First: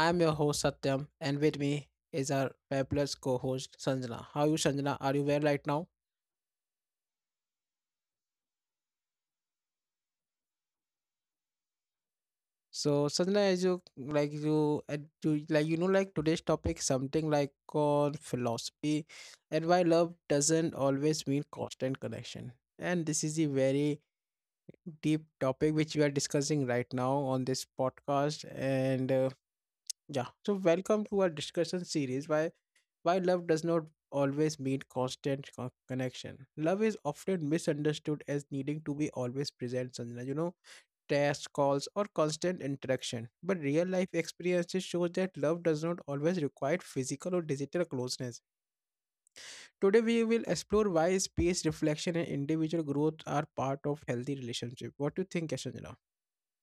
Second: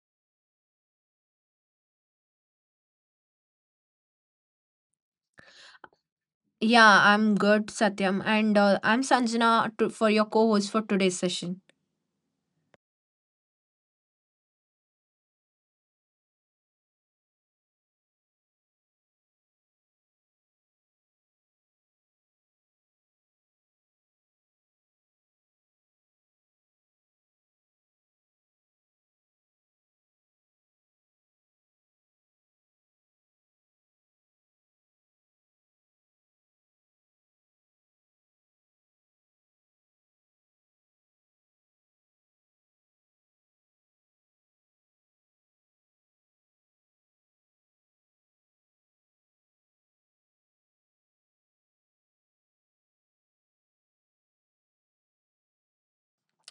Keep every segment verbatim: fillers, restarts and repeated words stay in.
I am your host Satyam and with me is our fabulous co-host Sanjana. How are you Sanjana? Are you well right now? Yeah, I'm good, Satyam, and uh, I'm Sanjana to, for your co host for today's session. So Sanjana as you like you, uh, you like you know like today's topic something like called philosophy and why love doesn't always mean constant connection. And this is a very deep topic which we are discussing right now on this podcast and uh, yeah. So welcome to our discussion series. Why love does not always mean constant co- connection. Love is often misunderstood as needing to be always present, Sanjana, you know, text calls, or constant interaction. But real life experiences show that love does not always require physical or digital closeness. Today we will explore why space reflection and individual growth are part of healthy relationship. What do you think, Yashanjana?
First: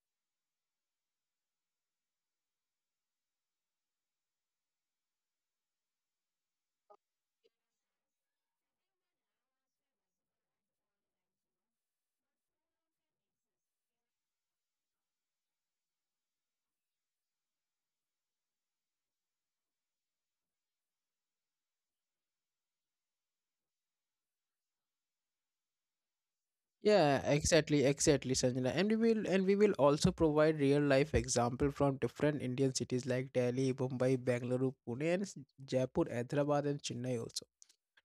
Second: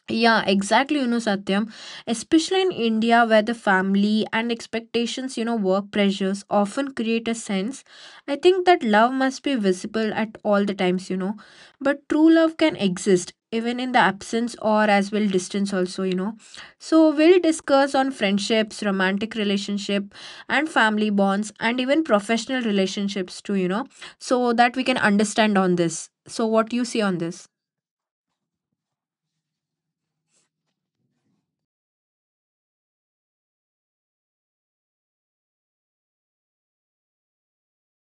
Yeah, exactly, you know, Satyam. Especially in India, where the family and expectations, you know, work pressures often create a sense. I think that love must be visible at all the times, you know. But true love can exist even in the absence or as well distance also, you know, so we'll discuss on friendships, romantic relationship, and family bonds, and even professional relationships too, you know, so that we can understand on this. So what do you see on Yeah, this? exactly, exactly, Sanjana. And we will and we will also provide real life example from different Indian cities like Delhi, Mumbai, Bangalore, Pune, and s- Jaipur, Hyderabad, and Chennai also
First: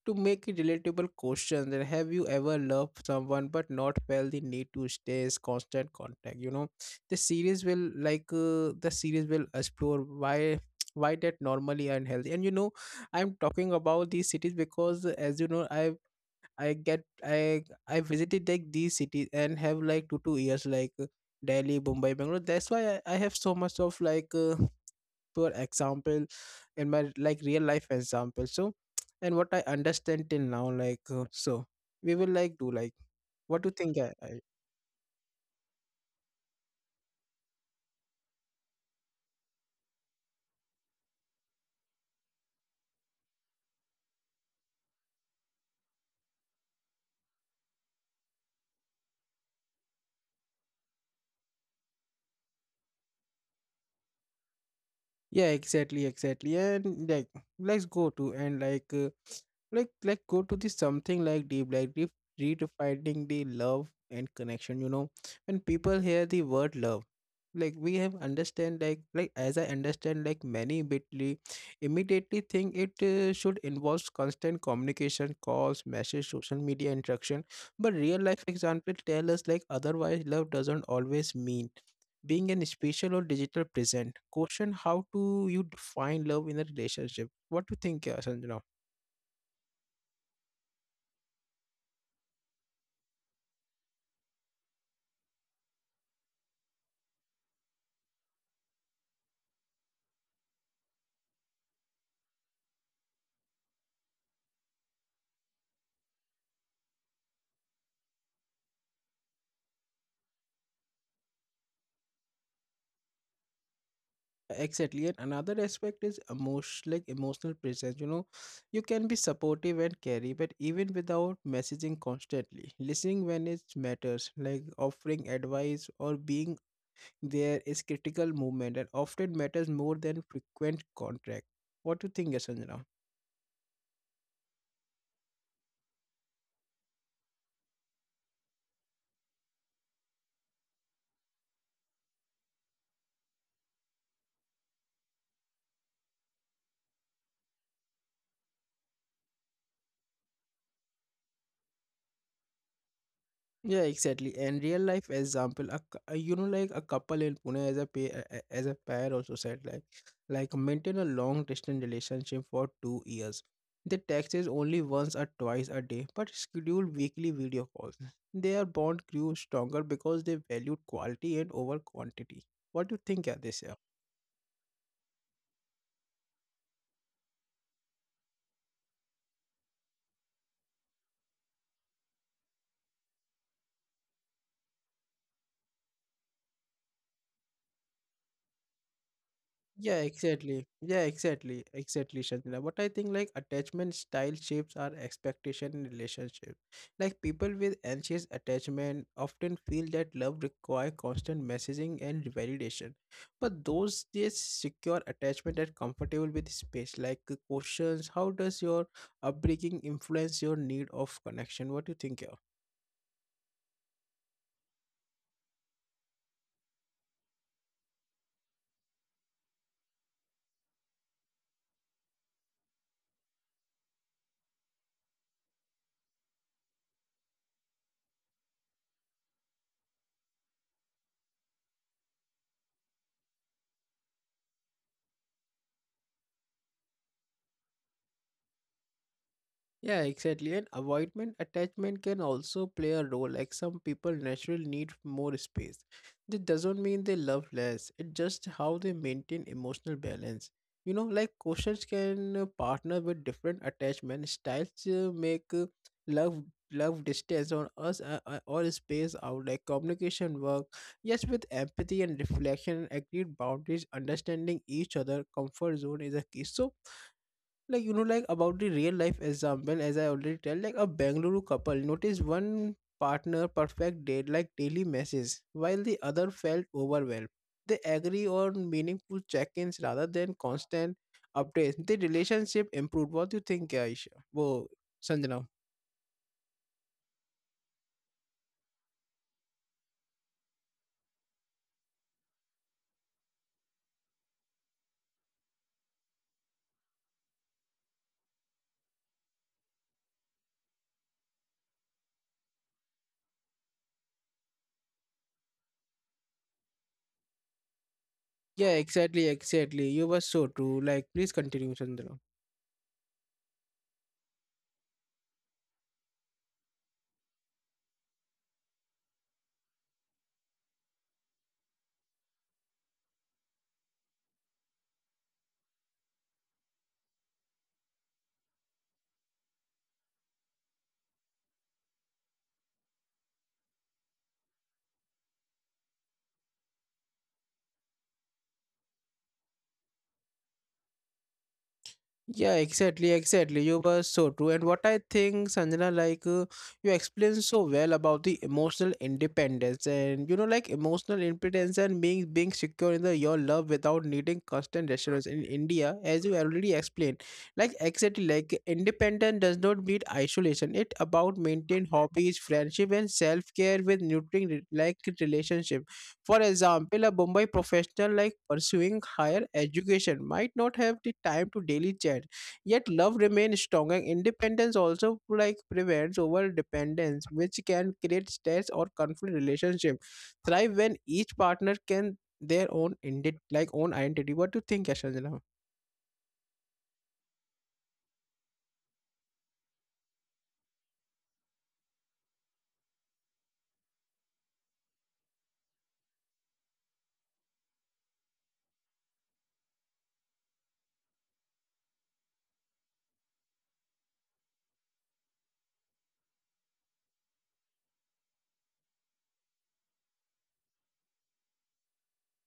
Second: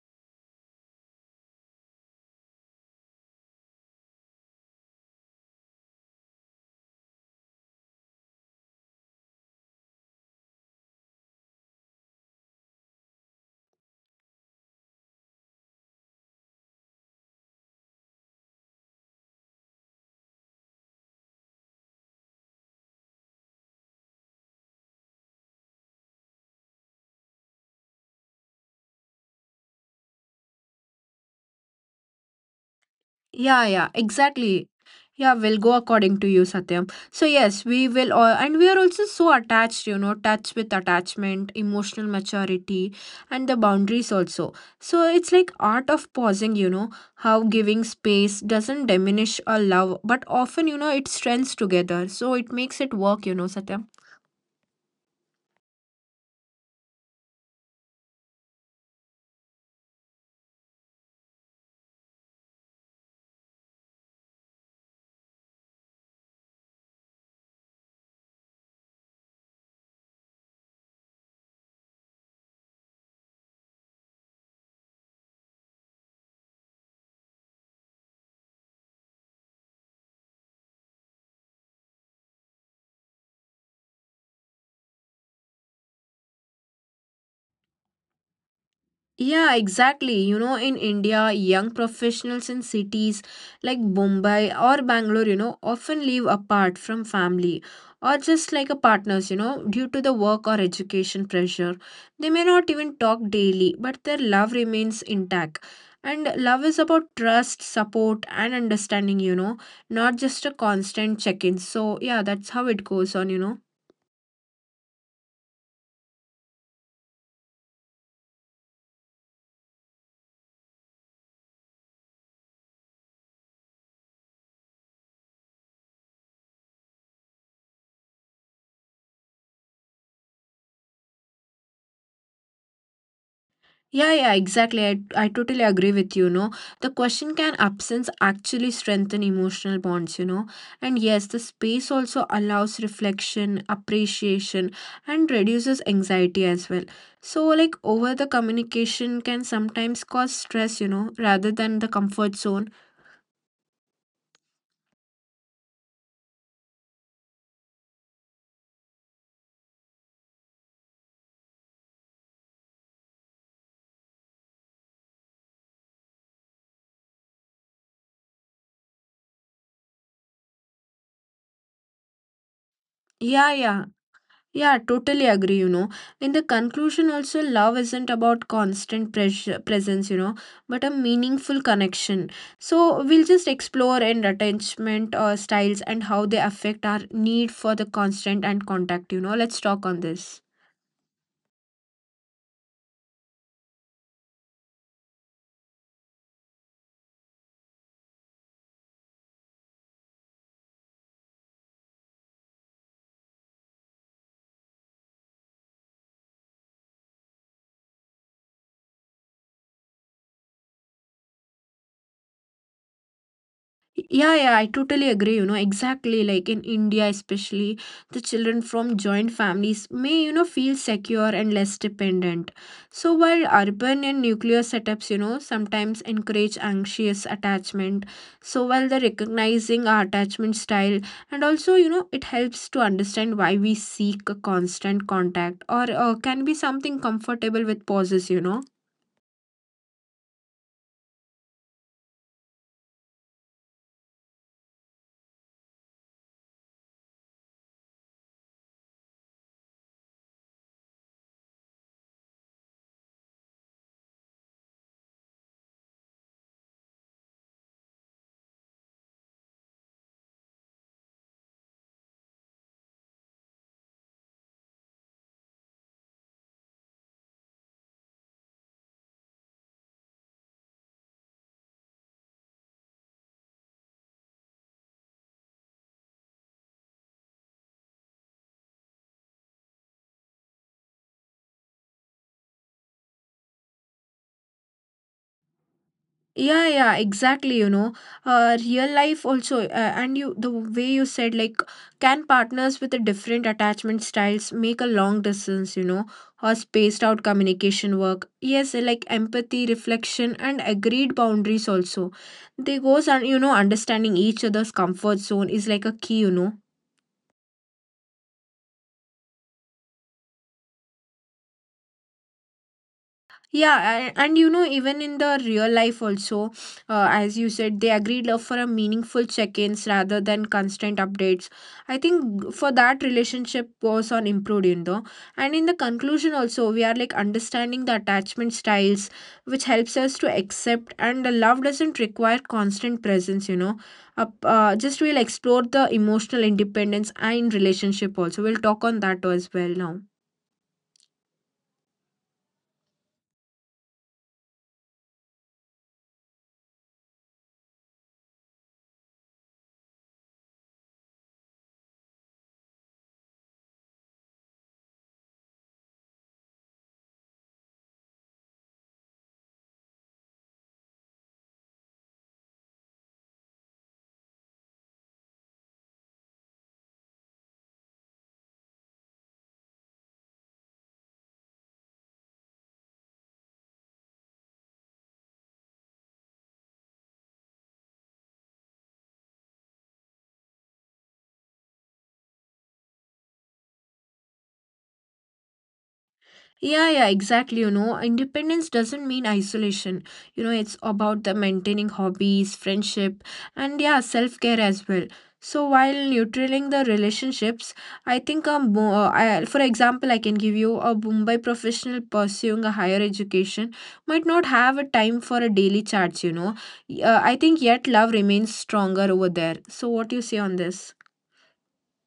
to make it relatable questions. And have you ever loved someone but not felt the need to stay is constant contact? You know, the series will like uh, the series will explore why why that normally unhealthy. And you know, I'm talking about these cities because, as you know, I I get I I visited like these cities and have like two two years like uh, Delhi, Mumbai, Bangalore. That's why I, I have so much of like uh, poor example in my like real life example. So and what I understand till now, like uh, so we will like do like what Yeah, do you yeah, think? I, I exactly. Yeah, will go according to you, Satyam. So yes, we will, all, and we are also so attached, you know, touch with attachment, emotional maturity, and the boundaries also. So it's like art of pausing, you know, how giving space doesn't diminish a love, but often, you know, it strengths together. So it makes it work, you know, Satyam. yeah exactly exactly and like let's go to and like uh, like like go to this something like deep like re- redefining the love and connection. You know, when people hear the word love, like we have understand like like as I understand like many immediately immediately think it uh, should involve constant communication, calls, message, social media interaction. But real life example tell us like otherwise, love doesn't always mean being an spatial or digital present. Question: how do you define love in a relationship? What do you think, uh, Sanjana? Yeah, exactly. You know, in India, young professionals in cities like Mumbai or Bangalore, you know, often live apart from family or just like a partners, you know, due to the work or education pressure. They may not even talk daily, but their love remains intact. And love is about trust, support, and understanding, you know, not just a constant check in. So, yeah, that's how it goes on, you know. Exactly. And another aspect is emotion, like emotional presence. You know, you can be supportive and carry, but even without messaging constantly, listening when it matters, like offering advice or being there is critical movement and often matters more than frequent contact. What do you think, Sanjana? Yeah, yeah, exactly. I, I totally agree with you, no. The question can absence actually strengthen emotional bonds, you know? And yes, the space also allows reflection, appreciation, and reduces anxiety as well. So, like, over the communication can sometimes cause stress, you know, rather than the comfort zone. Yeah, exactly. And real life example, a, cou- a- you know, like a couple in Pune, as a pair, as a pair also said like, like maintain a long distance relationship for two years. They text is only once or twice a day, but schedule weekly video calls. Their bond grew stronger because they valued quality and over quantity. What do you think, yeah, Yeah, this? uh, yeah. Yeah, totally agree, you know. In the conclusion, also, love isn't about constant pressure, presence, you know, but a meaningful connection. So, we'll just explore and attachment uh, styles and how they affect our need for the constant and contact, you know. Let's Yeah, talk on this. exactly. Yeah, exactly. Exactly, Shantina. But I think like attachment style shapes our expectation in relationship. Like people with anxious attachment often feel that love require constant messaging and validation. But those just secure attachment are comfortable with space. Like uh, questions, how does your upbringing influence your need of connection? What do you think? Yeah, yeah, I totally agree. You know, exactly like in India, especially the children from joint families may, you know, feel secure and less dependent. So, while urban and nuclear setups, you know, sometimes encourage anxious attachment, so while they're recognizing our attachment style, and also, you know, it helps to understand why we seek a constant contact or uh, can be something comfortable with pauses, you know. Yeah, exactly. And avoidment attachment can also play a role. Like some people naturally need more space. That doesn't mean they love less. It's just how they maintain emotional balance. You know, like questions, can uh, partner with different attachment styles to make uh, love love distance on us uh, uh, or space out like communication work? Yes, with empathy and reflection, agreed boundaries, understanding each other comfort zone is a key. So, like you know, like about the real life example, as I already tell, like a Bengaluru couple noticed one partner perfect date like daily messages while the other felt overwhelmed. They agree on meaningful check-ins rather than constant updates. The relationship improved. What do you think, aisha? Whoa, Sanjana. Yeah, yeah, exactly, you know, uh, real life also, uh, and you the way you said like can partners with the different attachment styles make a long distance, you know, or spaced out communication work? Yes, like empathy, reflection, and agreed boundaries also, they goes on, you know. Understanding each other's comfort zone is like a key, you know. Yeah exactly exactly you were so true, like please continue, Sanjana. Yeah, a- and you know, even in the real life, also, uh, as you said, they agreed love for a meaningful check ins rather than constant updates. I think for that, relationship was on improved, you know. And in the conclusion, also, we are like understanding the attachment styles, which helps us to accept, and the love doesn't require constant presence, you know. Up, uh, just we'll explore the emotional independence and relationship also. We'll talk on that as well now. Yeah, exactly, exactly. You were so true. And what I think, Sanjana, like uh, you explained so well about the emotional independence. And you know, like emotional independence and being being secure in the, your love without needing constant reassurance in India, as you already explained. Like exactly, like independence does not mean isolation. It about maintain hobbies, friendship, and self care with nurturing re- like relationship. For example, a Mumbai professional like pursuing higher education might not have the time to daily chat, yet love remains strong. And independence also like prevents over dependence, which can create stress or conflict relationship. Thrive when each partner can their own indi- like own identity. What do you think, Yashajana? Yeah, yeah, exactly. You know, independence doesn't mean isolation. You know, it's about the maintaining hobbies, friendship, and yeah, self care as well. So while neutral the relationships, I think um, bo- uh, I, for example, I can give you a Mumbai professional pursuing a higher education might not have a time for a daily charts. You know, Y- uh, I think yet love remains stronger over there. So what do you say on this?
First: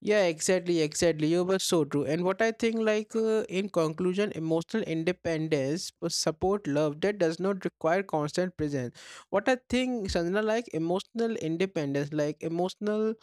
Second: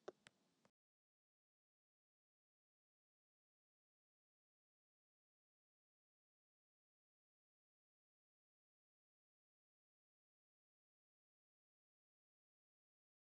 Yeah, exactly, exactly. You were so true. And what I think, like, uh, in conclusion, emotional independence, uh, support, love, that does not require constant presence. What I think, Sanjana, like, emotional independence, like, emotional,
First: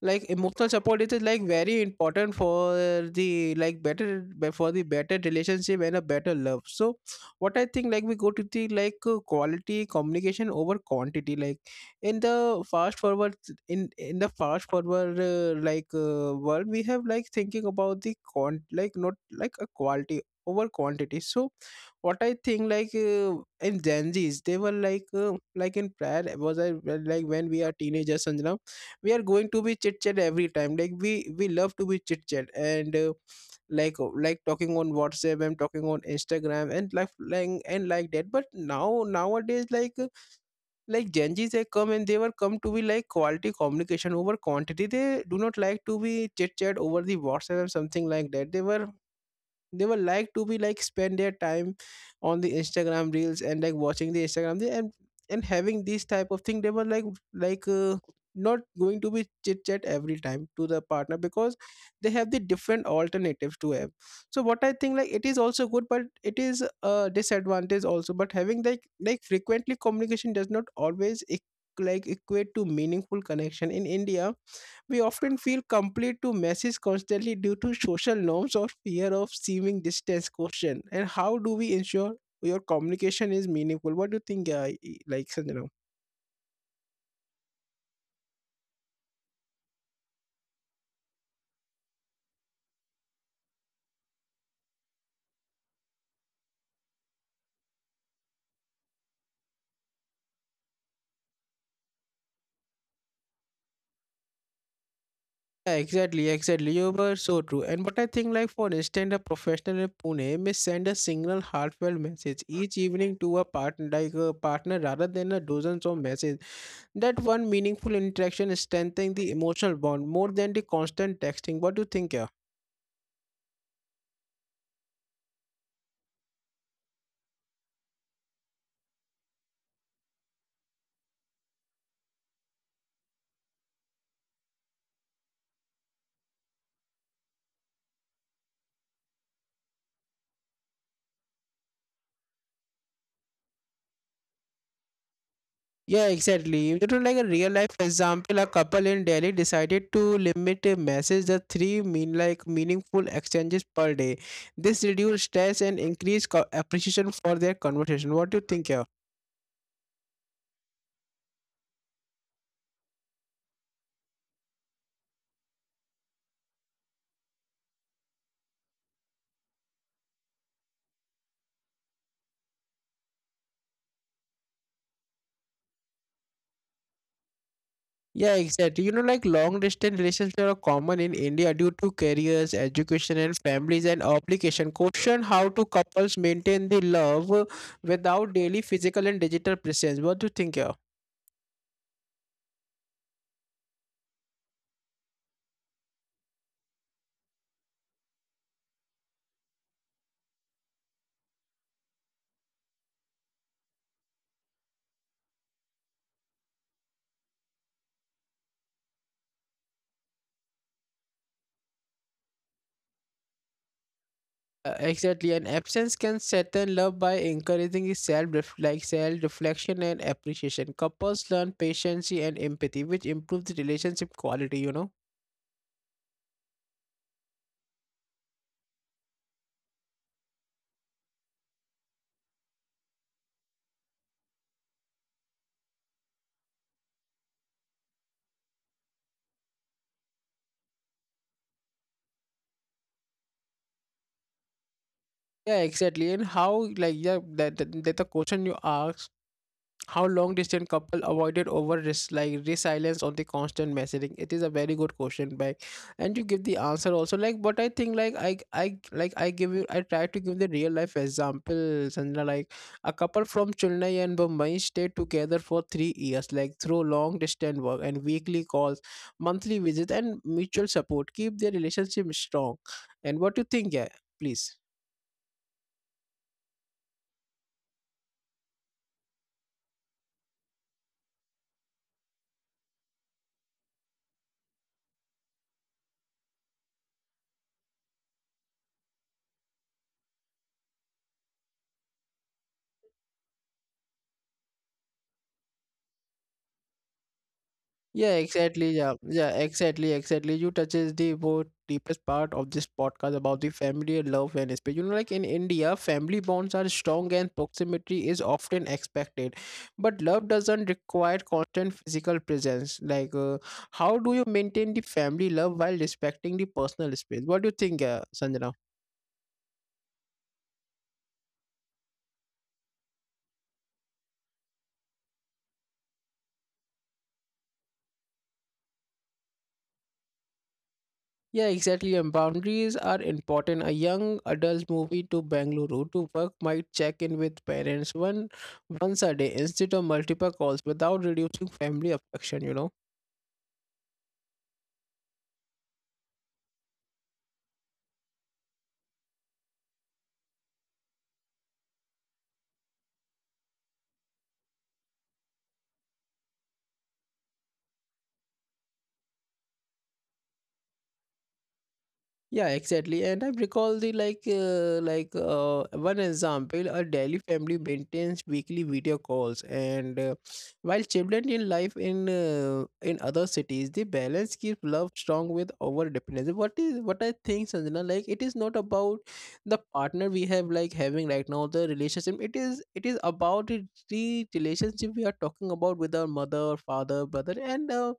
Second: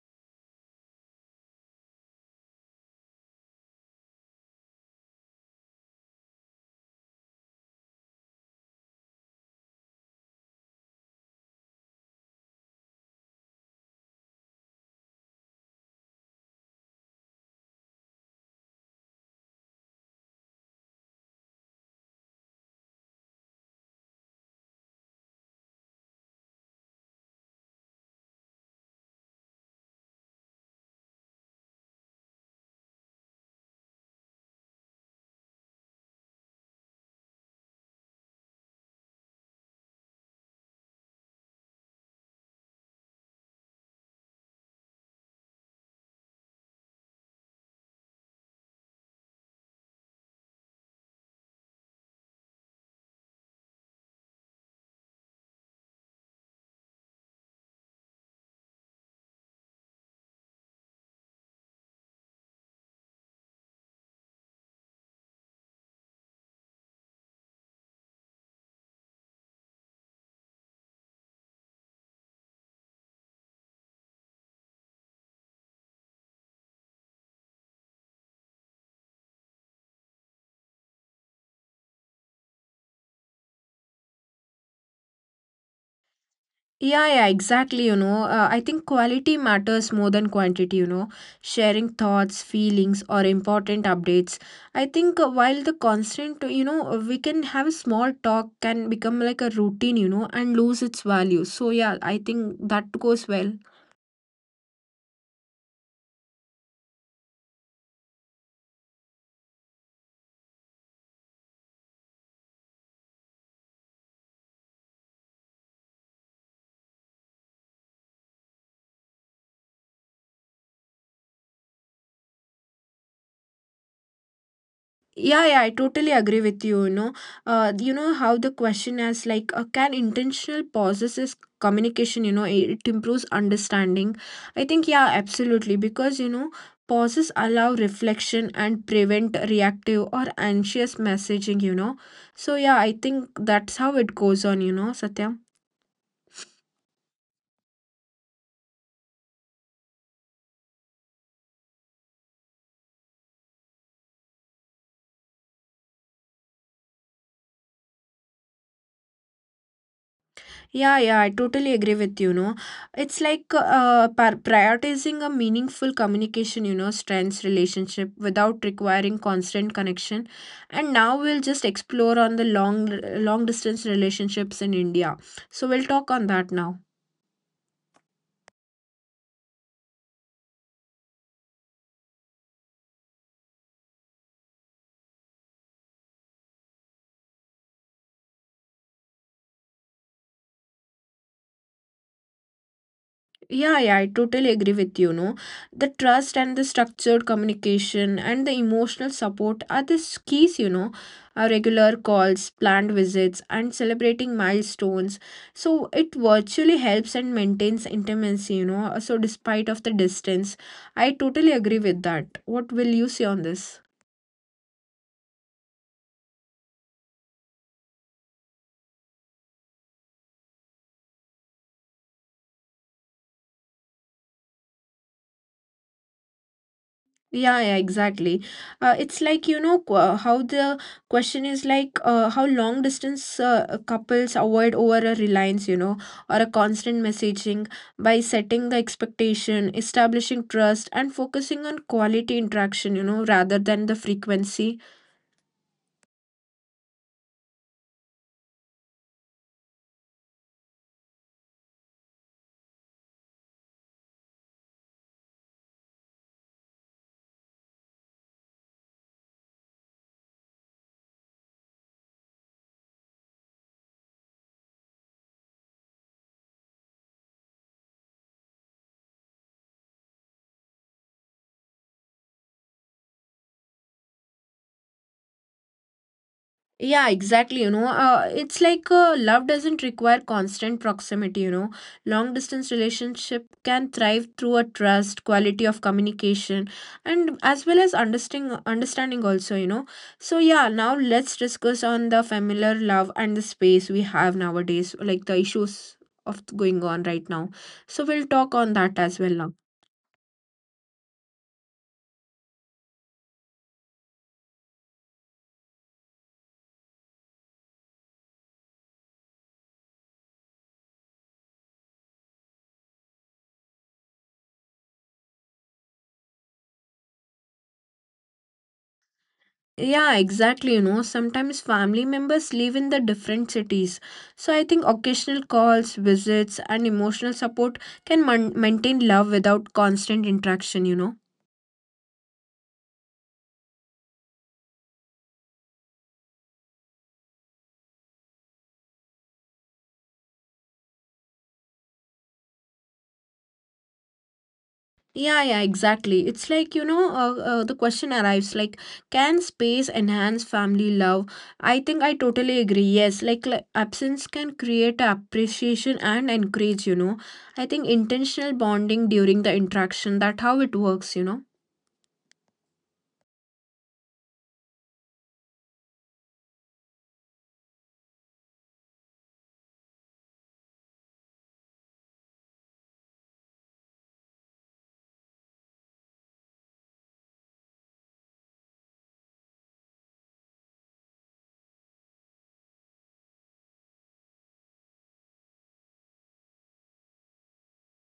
like, emotional support, it is like very important for the, like, better, be- for the better relationship and a better love. So, what I think, like, we go to the, like, uh, quality communication over quantity, like, in the fast forward in in the fast forward uh, like uh, world. We have like thinking about the con like not like a quality over quantity. So what I think, like uh, in Gen Z's, they were like uh, like in prior was I well, like when we are teenagers and we are going to be chit chat every time, like we we love to be chit chat. And uh, like uh, like talking on WhatsApp and talking on Instagram and like like and like that. But now nowadays, like like Gen Zs, they come and they were come to be like quality communication over quantity. They do not like to be chit chat over the WhatsApp or something like that. They were they would like to be like spend their time on the Instagram reels and like watching the Instagram. they- and and having this type of thing, they were like like uh, not going to be chit chat every time to the partner because they have the different alternatives to have. So what I think, like, it is also good but it is a disadvantage also. But having like like frequently communication does not always eq- like equate to meaningful connection. In India, we often feel complete to messes constantly due to social norms or fear of seeming distance. Question: and how do we ensure your communication is meaningful? What do you think, uh, e- like Sanjana? Yeah, yeah, exactly. You know, uh, I think quality matters more than quantity, you know. Sharing thoughts, feelings, or important updates. I think uh, while the constant, you know, we can have a small talk can become like a routine, you know, and lose its value. So, yeah, I think that goes well. Yeah, exactly, exactly. You were so true. And but I think, like for instance, a professional in Pune may send a single heartfelt message each evening to a partner, like a partner, rather than a dozens of messages. That one meaningful interaction strengthens the emotional bond more than the constant texting. What do you think? Yeah. Yeah, yeah, I totally agree with you. You know, uh, you know how the question is like, uh, can intentional pauses is communication? You know, it, it improves understanding. I think yeah, absolutely, because you know, pauses allow reflection and prevent reactive or anxious messaging. You know, so yeah, I think that's how it goes on. You know, Satyam. Yeah, exactly. You know, like a real life example, a couple in Delhi decided to limit a message the three mean like meaningful exchanges per day. This reduced stress and increased co- appreciation for their conversation. What do you think here? Yeah, yeah, I totally agree with you, know. It's like uh, par- prioritizing a meaningful communication, you know, strengths relationship without requiring constant connection. And now we'll just explore on the long long distance relationships in India. So we'll talk on that now. Yeah, exactly. You know, like long distance relationships are common in India due to careers, education, and families and obligation. Question: how do couples maintain the love without daily physical and digital presence? What do you think here? Yeah, yeah, I totally agree with you, no. The trust and the structured communication and the emotional support are the keys, you know. Our regular calls, planned visits, and celebrating milestones. So it virtually helps and maintains intimacy, you know. So despite of the distance, I totally agree with that. What will you say on this? Uh, exactly, and absence can strengthen love by encouraging self like self reflection and appreciation. Couples learn patience and empathy, which improves the relationship quality. You know. Yeah, yeah, exactly. Uh, it's like, you know, qu- uh, how the question is like uh, how long distance uh, uh, couples avoid over a reliance, you know, or a constant messaging by setting the expectation, establishing trust, and focusing on quality interaction, you know, rather than the frequency. Yeah, exactly. And how like yeah, that that, that the question you asked, how long distance couple avoided over res- like resilience on the constant messaging? It is a very good question, back, and you give the answer also. Like, but I think like I I like I give you I try to give the real life example, Sandra. Like a couple from Chennai and Mumbai stayed together for three years, like through long distance work and weekly calls, monthly visits, and mutual support. Keep their relationship strong. And what do you think, yeah? Please. Yeah, exactly. You know, uh, it's like uh, love doesn't require constant proximity. You know, long distance relationship can thrive through a trust, quality of communication, and as well as understanding. Understanding also, you know. So yeah, now let's discuss on the familiar love and the space we have nowadays, like the issues of going on right now. So we'll Yeah, talk on that exactly. as Yeah, well now. yeah, exactly, exactly. You touches the both deepest part of this podcast about the family, love, and space. You know, like in India, family bonds are strong and proximity is often expected, but love doesn't require constant physical presence. Like, uh, how do you maintain the family love while respecting the personal space? What do you think, uh, Sanjana? Yeah, exactly. You know, sometimes family members live in the different cities. So I think occasional calls, visits, and emotional support can man- maintain love without constant interaction, you know. Yeah, exactly. And boundaries are important. A young adult moving to Bangalore to work might check in with parents one once a day instead of multiple calls without reducing family affection, you know. Yeah, yeah, exactly. It's like, you know, uh, uh, the question arrives like, can space enhance family love? I think I totally agree. Yes, like, like absence can create appreciation and encourage, you know. I think intentional bonding during the interaction, that how it works, you know. Yeah, exactly. And I recall the like uh, like uh, one example, a daily family maintains weekly video calls, and uh, while children in life in uh, in other cities, the balance keeps love strong with over dependence. What is what I think, Sanjana? Like it is not about the partner we have like having right now the relationship. It is it is about the the relationship we are talking about with our mother, father, brother, and. Uh,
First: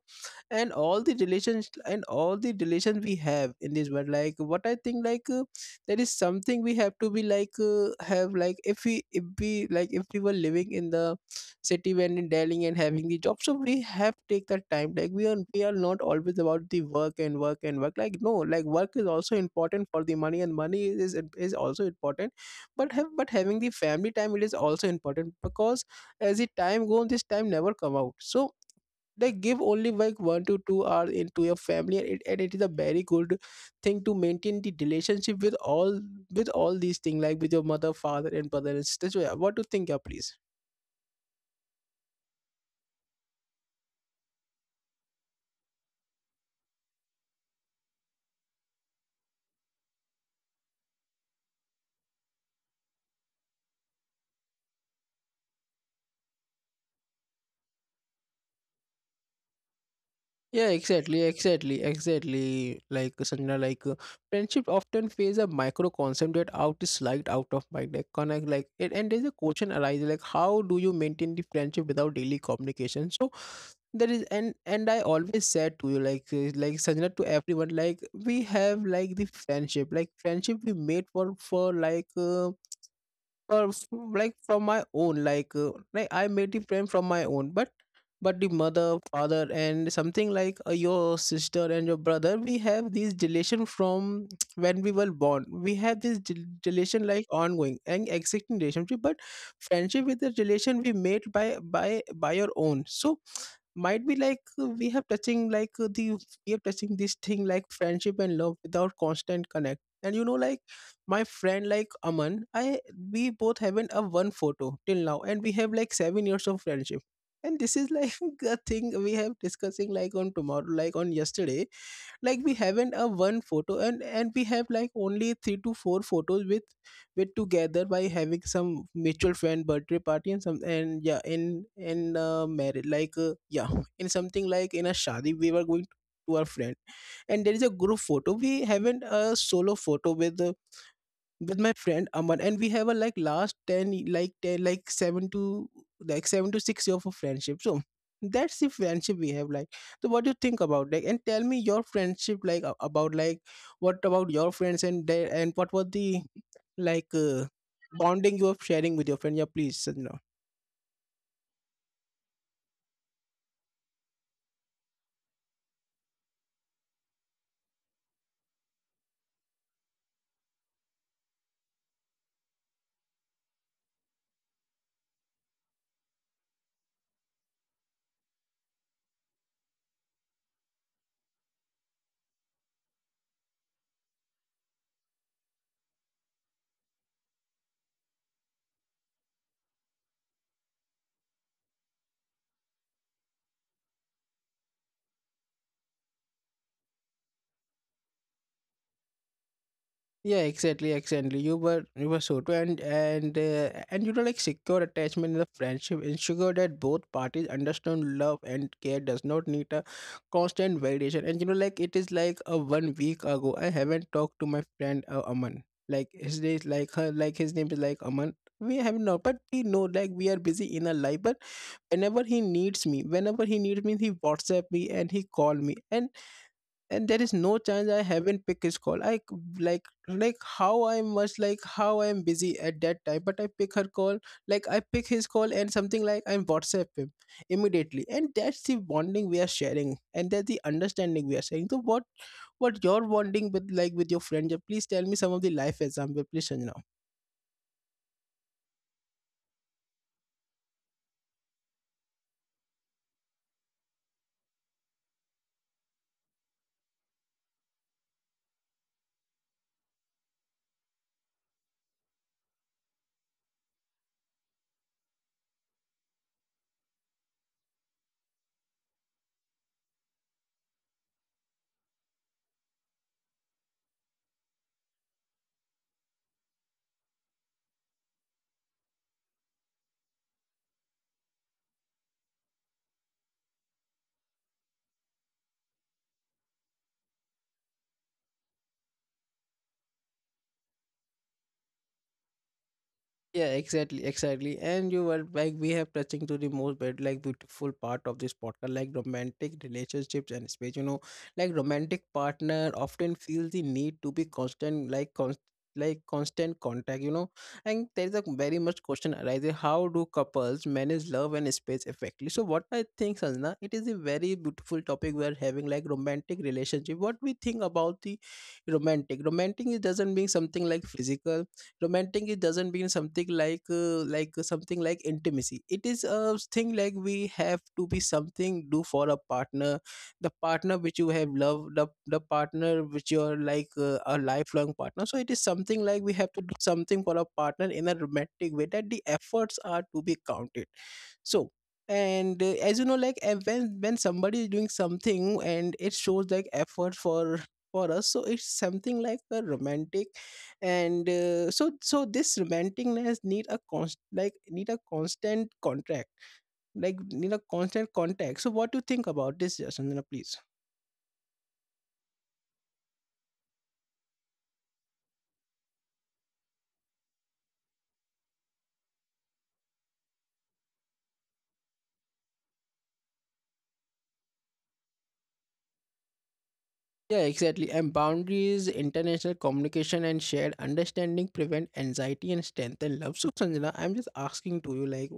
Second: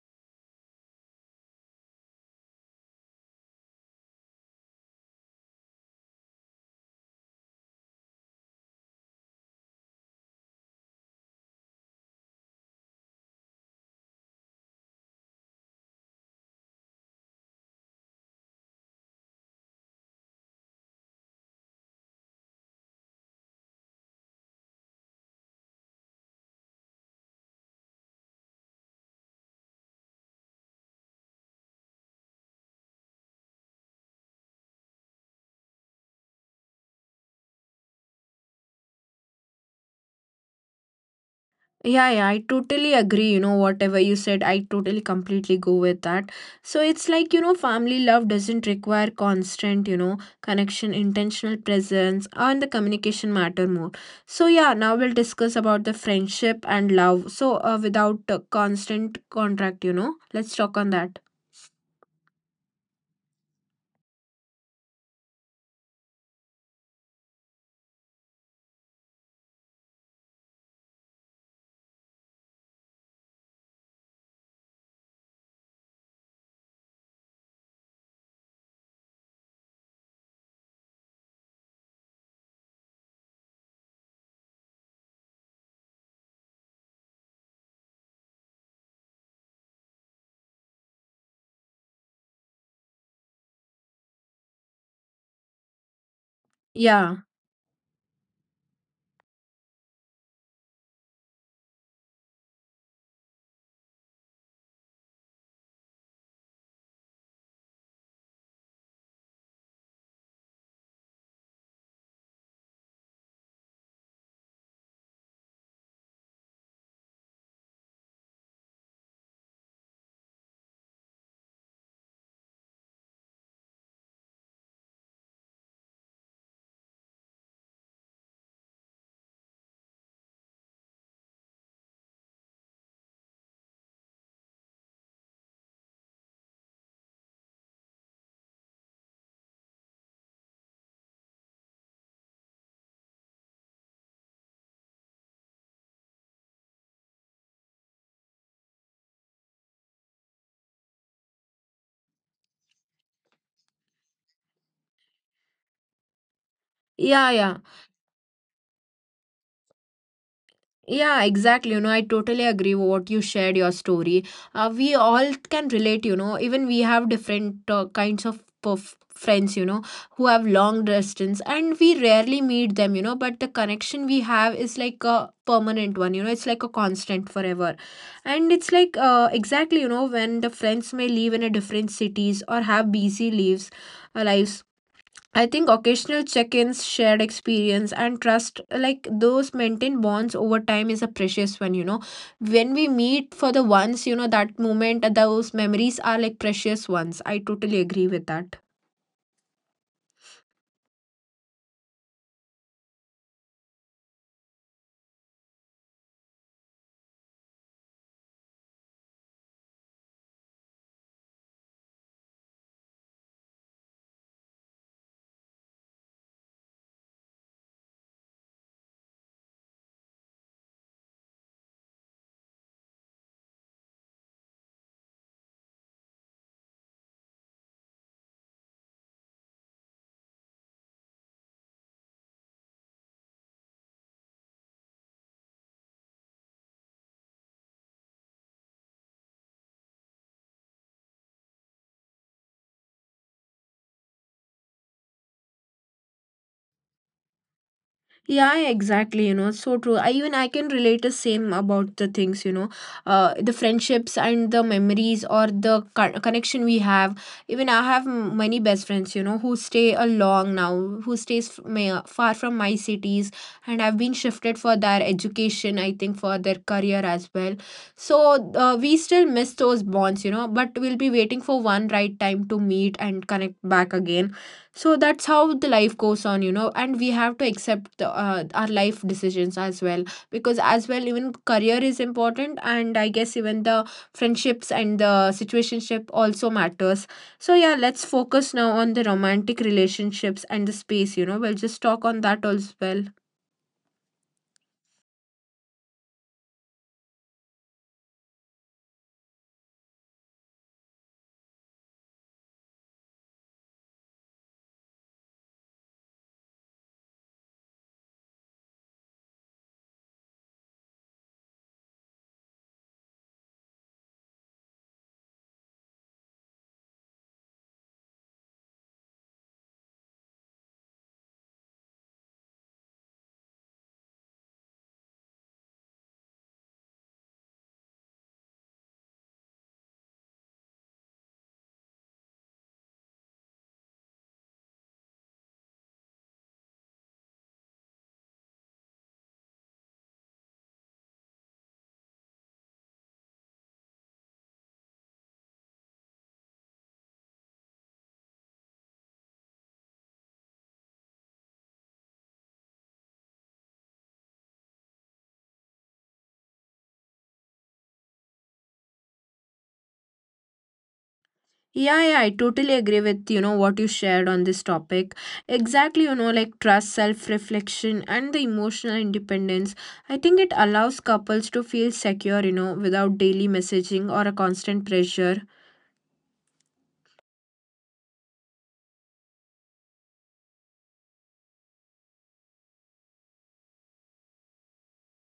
and all the relations and all the relations we have in this world. Like what I think, like uh, there is something we have to be like uh, have, like if we if we like if we were living in the city, when in Delhi, and having the job, so we have take the time, like we are we are not always about the work and work and work. Like no, like work is also important for the money, and money is is also important, but have but having the family time, it is also important, because as the time goes, this time never come out. So they give only like one to two hours into your family, and it, and it is a very good thing to maintain the relationship with all with all these things, like with your mother, father and brother and sister. So yeah, what do you think? Yeah, please. Yeah, yeah, I totally agree. You know, whatever you said, I totally completely go with that. So it's like, you know, family love doesn't require constant, you know, connection, intentional presence, and the communication matter more. So, yeah, now we'll discuss about the friendship and love. So, uh, without uh, constant contract, you know, let's Yeah, talk on that. exactly, exactly, exactly. Like Sanjana, like uh, friendship often face a micro concept that out is slight out of mind. Like connect, like and, and there's a question arises, like how do you maintain the friendship without daily communication? So there is, and and I always said to you like uh, like Sanjana, to everyone, like we have like the friendship, like friendship we made for for like uh, or s- like from my own, like uh, like I made the friend from my own, but but the mother, father and something, like uh, your sister and your brother, we have this relation from when we were born. We have this del- relation Yeah, like ongoing and existing relationship. But friendship is the relation we made by by by your own. So might be like uh, we have touching like uh, the we have touching this thing like friendship and love without constant connect. And you know, like my friend, like Aman, I, we both haven't a one photo till now, and we have like seven years of friendship. And this is like a thing we have discussing like on tomorrow, like on yesterday, like we haven't a one photo, and and we have like only three to four photos with with together by having some mutual friend birthday party and some. And yeah, in in uh, marriage, like uh, yeah, in something, like in a shadi we were going to our friend. And there is a group photo, we haven't a solo photo with uh, with my friend Aman, and we have a like last ten, y- like ten, like seven to like seven to six year of a friendship. So that's the friendship we have. Like, so what do you think about, like? And tell me your friendship, like a- about like what about your friends and their, and what was the like yeah, uh, yeah. bonding you are sharing with your friend? Yeah, please, Sanjana. Yeah, exactly. You know, I totally agree with what you shared your story. Uh, we all can relate, you know, even we have different uh, kinds of perf- friends, you know, who have long distance and we rarely meet them, you know, but the connection we have is like a permanent one, you know, it's like a constant forever. And it's like uh, exactly, you know, when the friends may live in a different cities or have busy lives, uh, lives I think occasional check ins, shared experience, and trust like those maintained bonds over time is a precious one, you know. When we meet for the once, you know, that moment, those memories are like precious ones. I totally agree with that. Yeah, exactly, exactly. You were you were so true, and and uh, and you know, like secure attachment in the friendship ensure that both parties understand love and care does not need a constant validation. And you know, like it is like a one week ago, I haven't talked to my friend, uh, Aman. Like his name is like her, like his name is like Aman. We haven't, but we know like we are busy in our life. But whenever he needs me, whenever he needs me, he WhatsApp me and he call me. and and there is no chance I haven't picked his call. I c- like like how I must, like how I'm busy at that time, but I pick her call, like I pick his call, and something like I'm WhatsApp him immediately. And that's the bonding we are sharing, and that's the understanding we are sharing. So what what your bonding with, like with your friend? Yeah, please tell me some of the life example, please, Sanjana. Yeah, yeah, exactly. You know, so true. I even I can relate the same about the things. You know, uh, the friendships and the memories or the co- connection we have. Even I have m- many best friends. You know, who stay along now, who stays f- ma- far from my cities, and have been shifted for their education. I think for their career as well. So uh, we still miss those bonds. You know, but we'll be waiting for one right time to meet and connect back again. So that's how the life goes on, you know, and we have to accept the, uh, our life decisions as well, because as well even career is important, and I guess even the friendships and the situationship also matters. So yeah, let's focus now on the romantic relationships and the space, you know, we'll just talk on that as well. Yeah, exactly, exactly. And you were like, we have touching to the most but like beautiful part of this podcast, like romantic relationships and space. You know, like romantic partner often feels the need to be constant, like constant like constant contact, you know. And there is a very much question arises, how do couples manage love and space effectively? So what I think, Sanjana, it is a very beautiful topic we're having, like romantic relationship. What we think about the romantic romantic, it doesn't mean something like physical. Romantic, it doesn't mean something like uh, like something like intimacy. It is a thing like we have to be something, do for a partner, the partner which you have loved, the, the partner which you're like uh, a lifelong partner. So it is something like we have to do something for a partner in a romantic way, that the efforts are to be counted. So, and uh, as you know, like uh, when when somebody is doing something and it shows like effort for for us, so it's something like a romantic. And uh, so so this romanticness need a const like need a constant contract, like need a constant contact. So what do you think about this, Jasmina, please? Yeah, yeah, I totally agree with you know what you shared on this topic. Exactly, you know, like trust, self reflection, and the emotional independence. I think it allows couples to feel secure, you know, without daily messaging or a constant pressure. Yeah, exactly. And boundaries, international communication, and shared understanding prevent anxiety and strengthen love. So, Sanjana, I'm just asking to you, like,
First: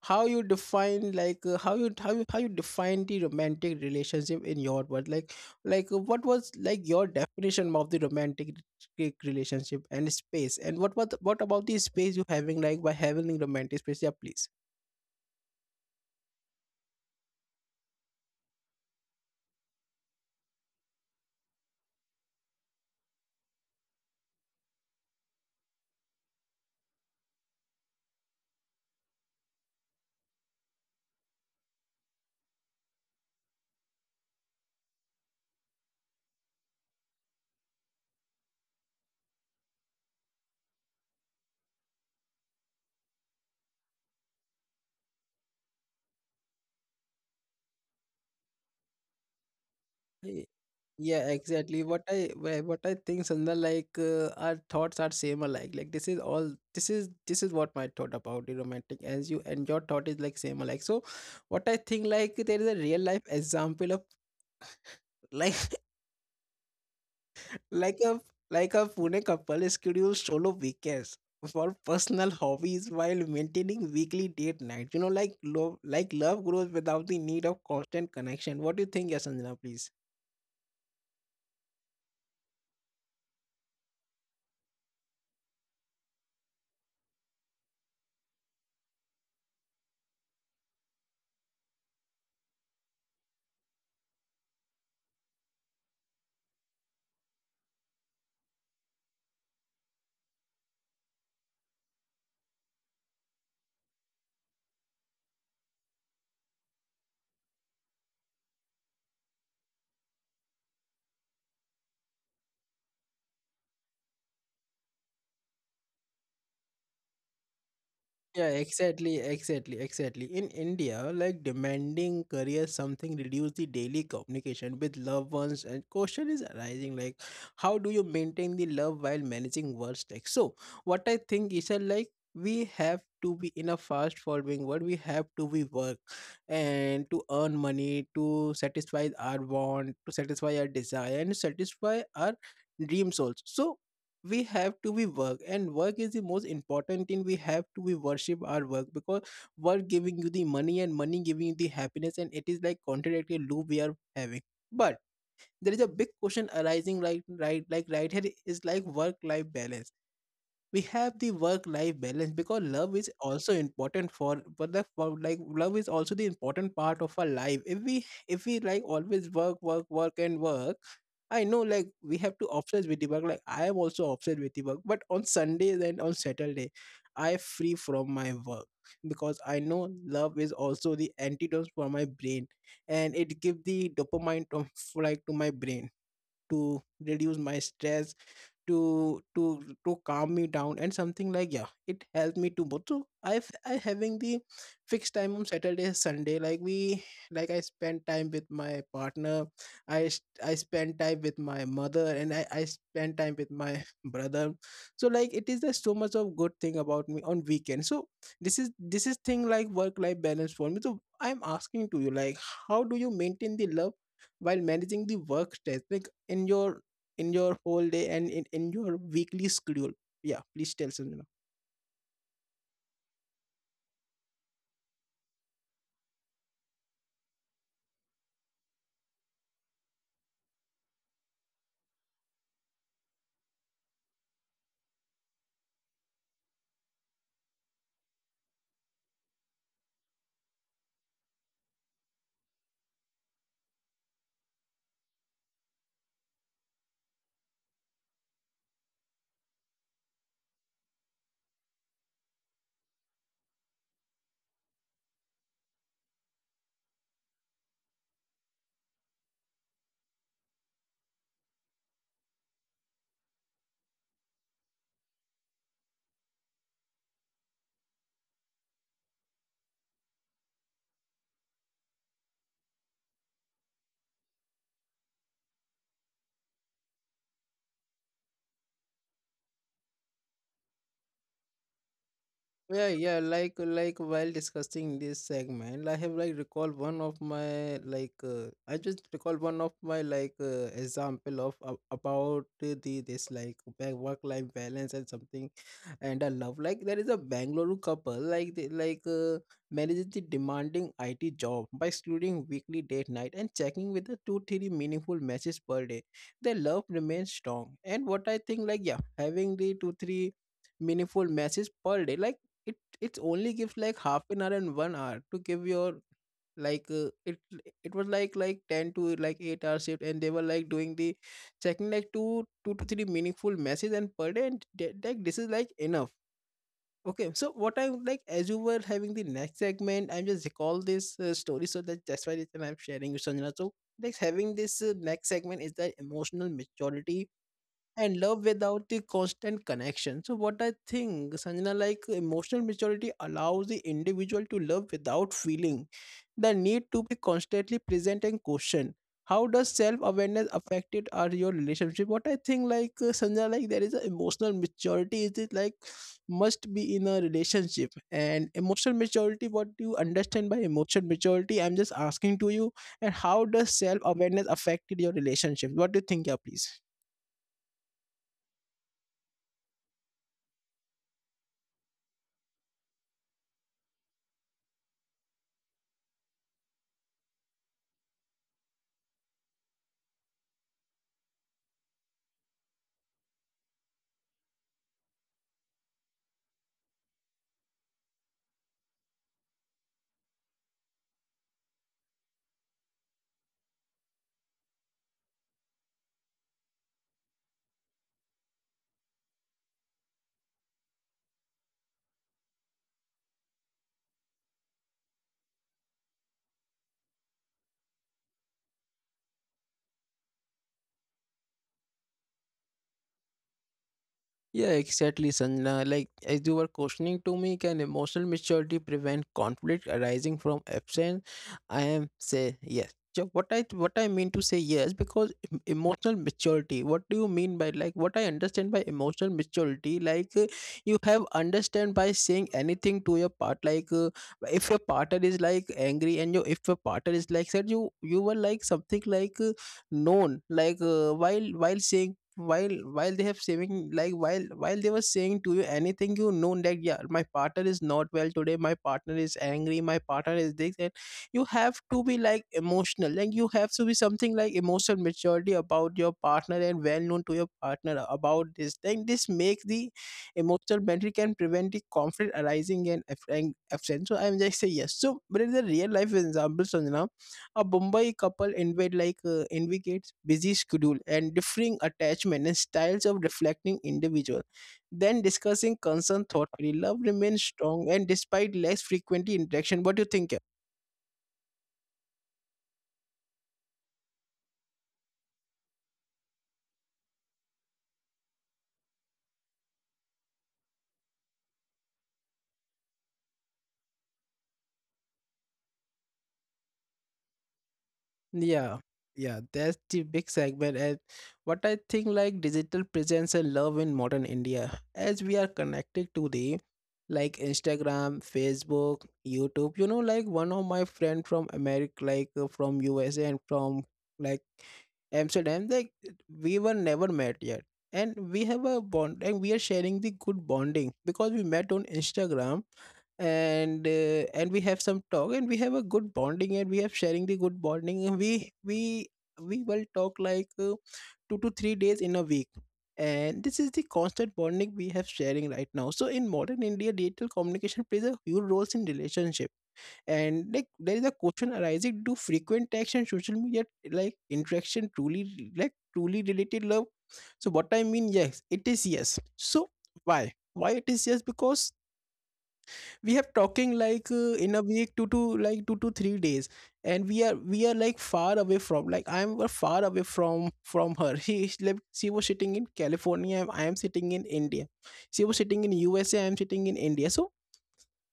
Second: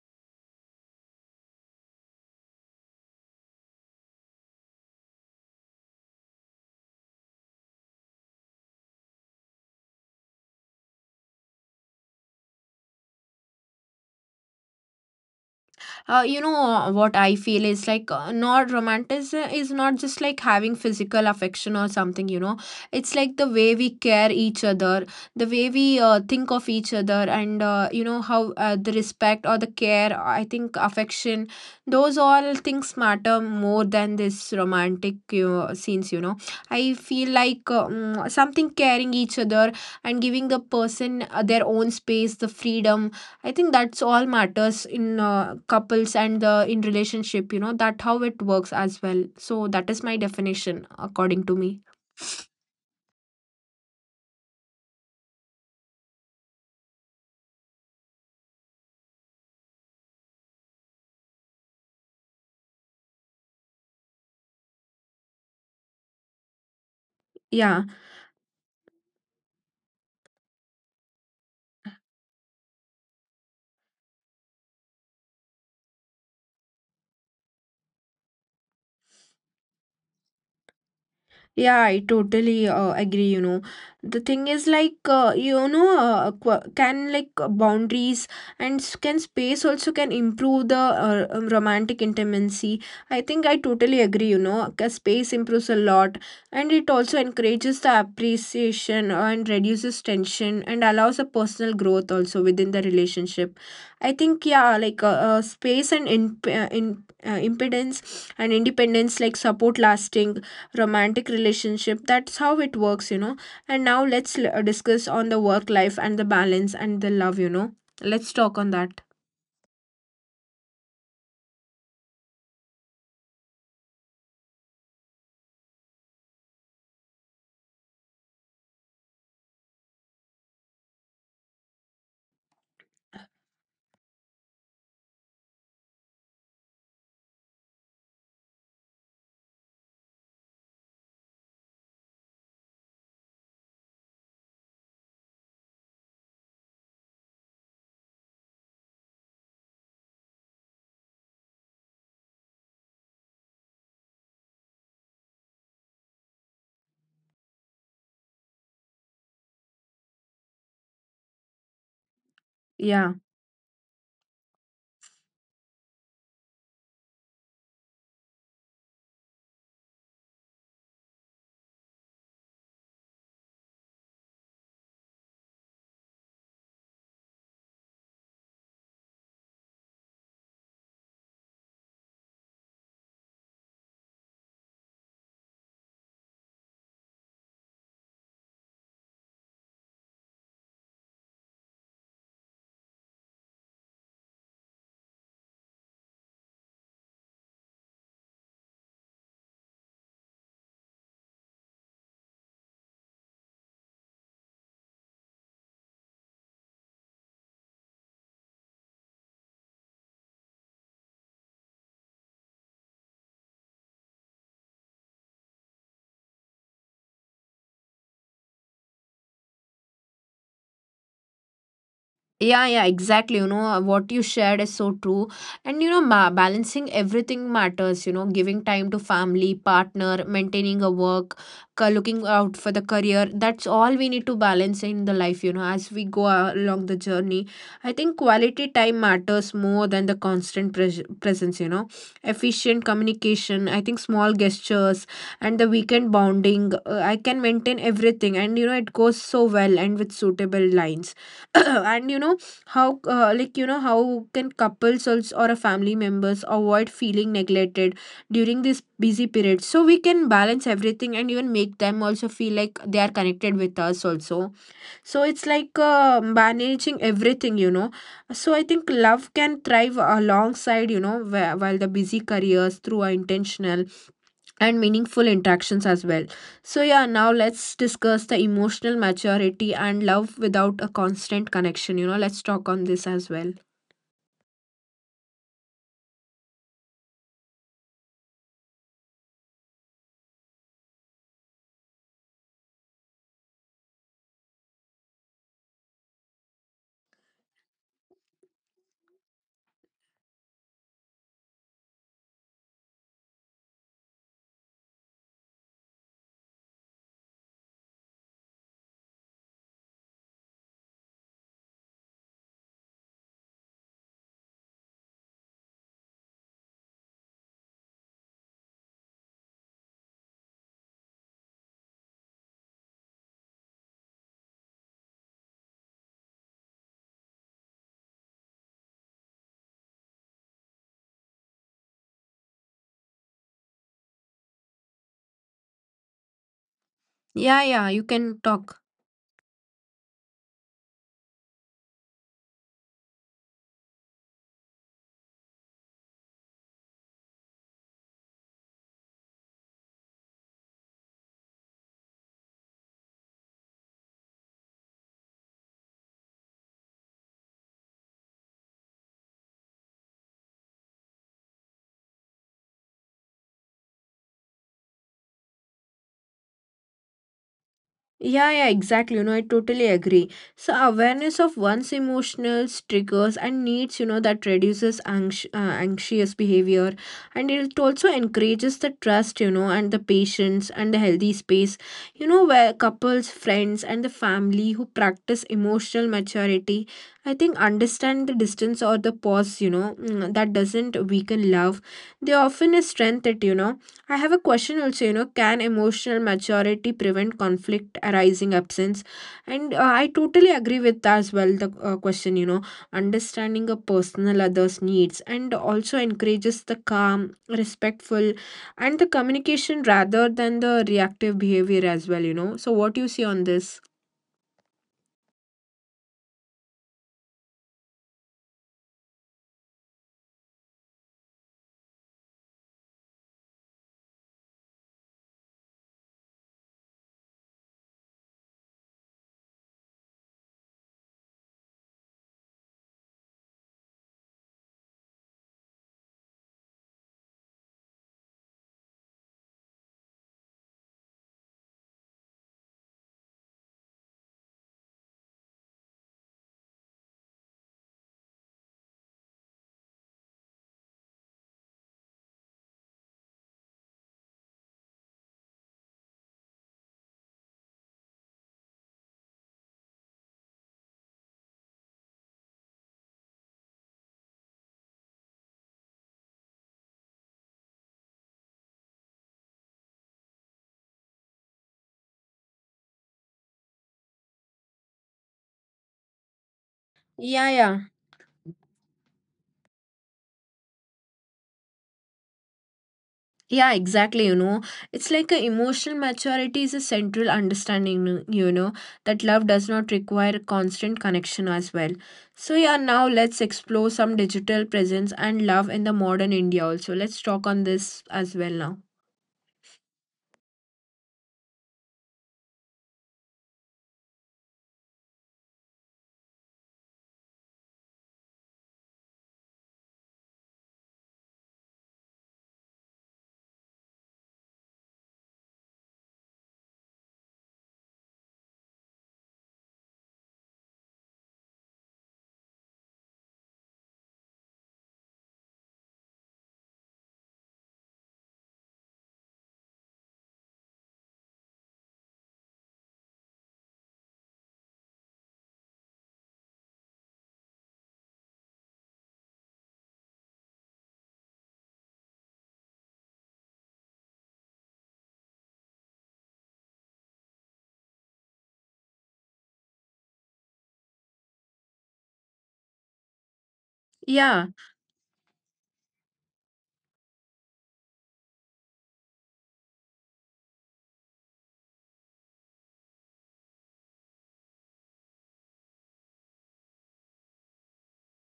how you define, like, uh, how you how you how you define the romantic relationship in your world, like, like uh, what was like your definition of the romantic re- relationship and space, and what what what about the space you having, like, by having romantic space? Yeah, please. uh, you know, uh, what I feel is like uh, not romanticism is not just like having physical affection or something, you know. It's like the way we care each other, the way we uh, think of each other, and uh, you know how uh, the respect or the care, I think affection, those all things matter more than this romantic uh, scenes, you know. I feel like um, something caring each other and giving the person uh, their own space, the freedom. I think that's all matters in uh, couples and uh, in relationship, you know, that how it works as well. So that is my definition Yeah, according to exactly. me. What I wha- what I think, Sandal, like uh, our thoughts are same alike. Like this is all, this is this is what my thought about the romantic, as you and your thought is like same alike. So what I think like there is a real life example of, like Yeah. like a, like a Pune couple schedule solo weekends for personal hobbies while maintaining weekly date night. You know, like love like love grows without the need of constant connection. What do you think, Sanjana, please? Yeah, I totally uh, agree, you know. The thing is like uh, you know uh, qu- can like uh, boundaries and s- can space also can improve the uh, um, romantic intimacy. I think I totally agree, you know. 'Cause space improves a lot, and it also encourages the appreciation and reduces tension and allows a personal growth also within the relationship. I think, yeah, like uh, uh, space and in, uh, in uh, impedance and independence like support lasting romantic relationship. That's how it works, you know. And now let's l- uh, discuss on the work life and the balance and the love, you know. Let's talk Yeah, on that. exactly, exactly, exactly. In India, like demanding career something reduce the daily communication with loved ones, and question is arising, like how do you maintain the love while managing work stack? So what I think is that, like we have to be in a fast following world, we have to be work, and to earn money, to satisfy our want, to satisfy our desire, and satisfy our dreams also. So we have to be work, and work is the most important thing. We have to be worship our work, because work giving you the money, and money giving you the happiness. And it is like contradictory loop we are having. But there is a big question arising right right like right here, is like work life balance. We have the work life balance, because love Yeah. is also important for for the for like love is also the important part of our life, if we if we like always work, work, work, and work. I know like we have to obsess with the work, like I am also obsessed with the work, but on Sundays and on Saturday, I free from my work, because I know love is also the antidote for my brain, and it give the dopamine to, like to my brain, to reduce my stress, to to to calm me down, and something like yeah, it helped me too much. So i've i having the fixed time on Saturday, Sunday, like we like I spend time with my partner, i s- i spend time with my mother, and i i spend time with my brother. So like it is, there's so much of good thing about me on weekend. So this is this is thing like work life balance for me. So I'm asking to you, like how do you maintain the love while managing the work stress, like in your in your whole day, and in, in your weekly schedule? Yeah, please tell, Sanjana. Yeah, yeah, exactly. You know, uh, what you shared is so true. And, you know, ma- balancing everything matters, you know, giving time to family, partner, maintaining a work, ca- looking out for the career. That's all we need to balance in the life, you know, as we go a- along the journey. I think quality time matters more than the constant pres- presence, you know, efficient communication. I think small gestures and the weekend bonding. Uh, I can maintain everything. And, you know, it goes so well and with suitable lines. And you know how uh, like you know how can couples also or a family members avoid feeling neglected during this busy period, so we can balance everything and even make them also feel like they are connected with us also. So it's like uh, managing everything, you know. So I think love can thrive alongside, you know wh- while the busy careers, through our intentional and meaningful interactions as well. So, yeah, now let's discuss the emotional maturity and love without a constant connection. You know, let's talk on this Yeah, as yeah, well. like like while discussing this segment, I have like recall one of my like uh, I just recall one of my like uh, example of uh, about the this like back work life balance and something and a love. Like there is a Bangalore couple, like they like uh, manages the demanding I T job by scheduling weekly date night and checking with the two three meaningful matches per day. Their love remains strong, and what I think like yeah, having the two three meaningful matches per day like it it only gives like half an hour and one hour to give your like uh, it it was like like ten to like eight hour shift, and they were like doing the checking like two two to three meaningful messages and per day and th- like this is like enough. Okay, so what I would like, as you were having the next segment, I'm just recall this uh, story, so that that's why reason I'm sharing with Sanjana. So, like having this uh, next segment is the emotional maturity Yeah, yeah, you and can love talk. without the constant connection. So, what I think, Sanjana, like emotional maturity allows the individual to love without feeling the need to be constantly present and questioned. How does self awareness affect it or your relationship? What I think, like uh, Sanjana, like there is a emotional maturity, is it is like must be in a relationship and emotional maturity? What do you understand by emotional maturity? I'm just asking to you, and how does self-awareness affected your relationship, what do you think, yeah please. Yeah, yeah, exactly. You know, I totally agree. So awareness of one's emotions, triggers, and needs, you know, that reduces anx- uh, anxious behavior, and it also encourages the trust, you know, and the patience and the healthy space, you know, where couples, friends, and the family who practice emotional maturity, I think, understand the distance or the pause, you know, mm, that doesn't weaken love. They often strengthen it, you know. I have a question also, you know, can emotional maturity prevent conflict arising absence? And uh, I totally agree with that as well. The uh, question, you know, understanding a personal other's needs and also encourages the calm, respectful, and the communication rather than the reactive behavior as well, you know. So, what do you see on this? Yeah, exactly, Sanjana. Like, as you were questioning to me, can emotional maturity prevent conflict arising from absence? I am say yes. So what I what I mean to say yes, because em- emotional maturity. What do you mean by like what I understand by emotional maturity? Like uh, you have understand by saying anything to your part. Like uh, if your partner is like angry and you if your partner is like said you you were like something like uh, known, like uh, while while saying, while while they have saving like while while they were saying to you anything, you know that yeah my partner is not well today, my partner is angry, my partner is this, and you have to be like emotional, like you have to be something like emotional maturity about your partner and well known to your partner about this thing, this makes the emotional boundary can prevent the conflict arising and absence. So I'm just say yes. So but in the real life examples, a Bombay couple envied like uh, indicates busy schedule and differing attachment and styles of reflecting individual. Then discussing concern thoughtfully, love remains Yeah, yeah. strong and despite less frequent interaction. What do you think? Yeah, exactly. You know, it's like a emotional maturity is a central understanding, you know, that love does not require constant connection as well. So, yeah, now let's explore some digital presence and love in the modern India also. Let's talk on this as well now. Yeah, yeah, that's the big segment. And what I think like digital presence and love in modern India, as we are connected to the like Instagram, Facebook, YouTube. You know, like one of my friend from America, like uh, from U S A and from like Amsterdam, like we were never met yet. And we have a bond and we are sharing the good bonding because we met on Instagram, and uh, and we have some talk and we have a good bonding and we have sharing the good bonding and we we we will talk like uh, two to three days in a week. And this is the constant bonding we have sharing right now. So in modern India digital communication plays a huge role in relationship. And like there is a question arising, do frequent text and social media like interaction truly like truly related love? So what I mean yes it is yes. So why why it is yes, because we have talking like uh, Yeah, in a week two to like two to three days. And we are we are like far away from like I'm uh, far away from from her, she is like she was sitting in California and I am sitting in India, she was sitting in USA I am sitting in India. So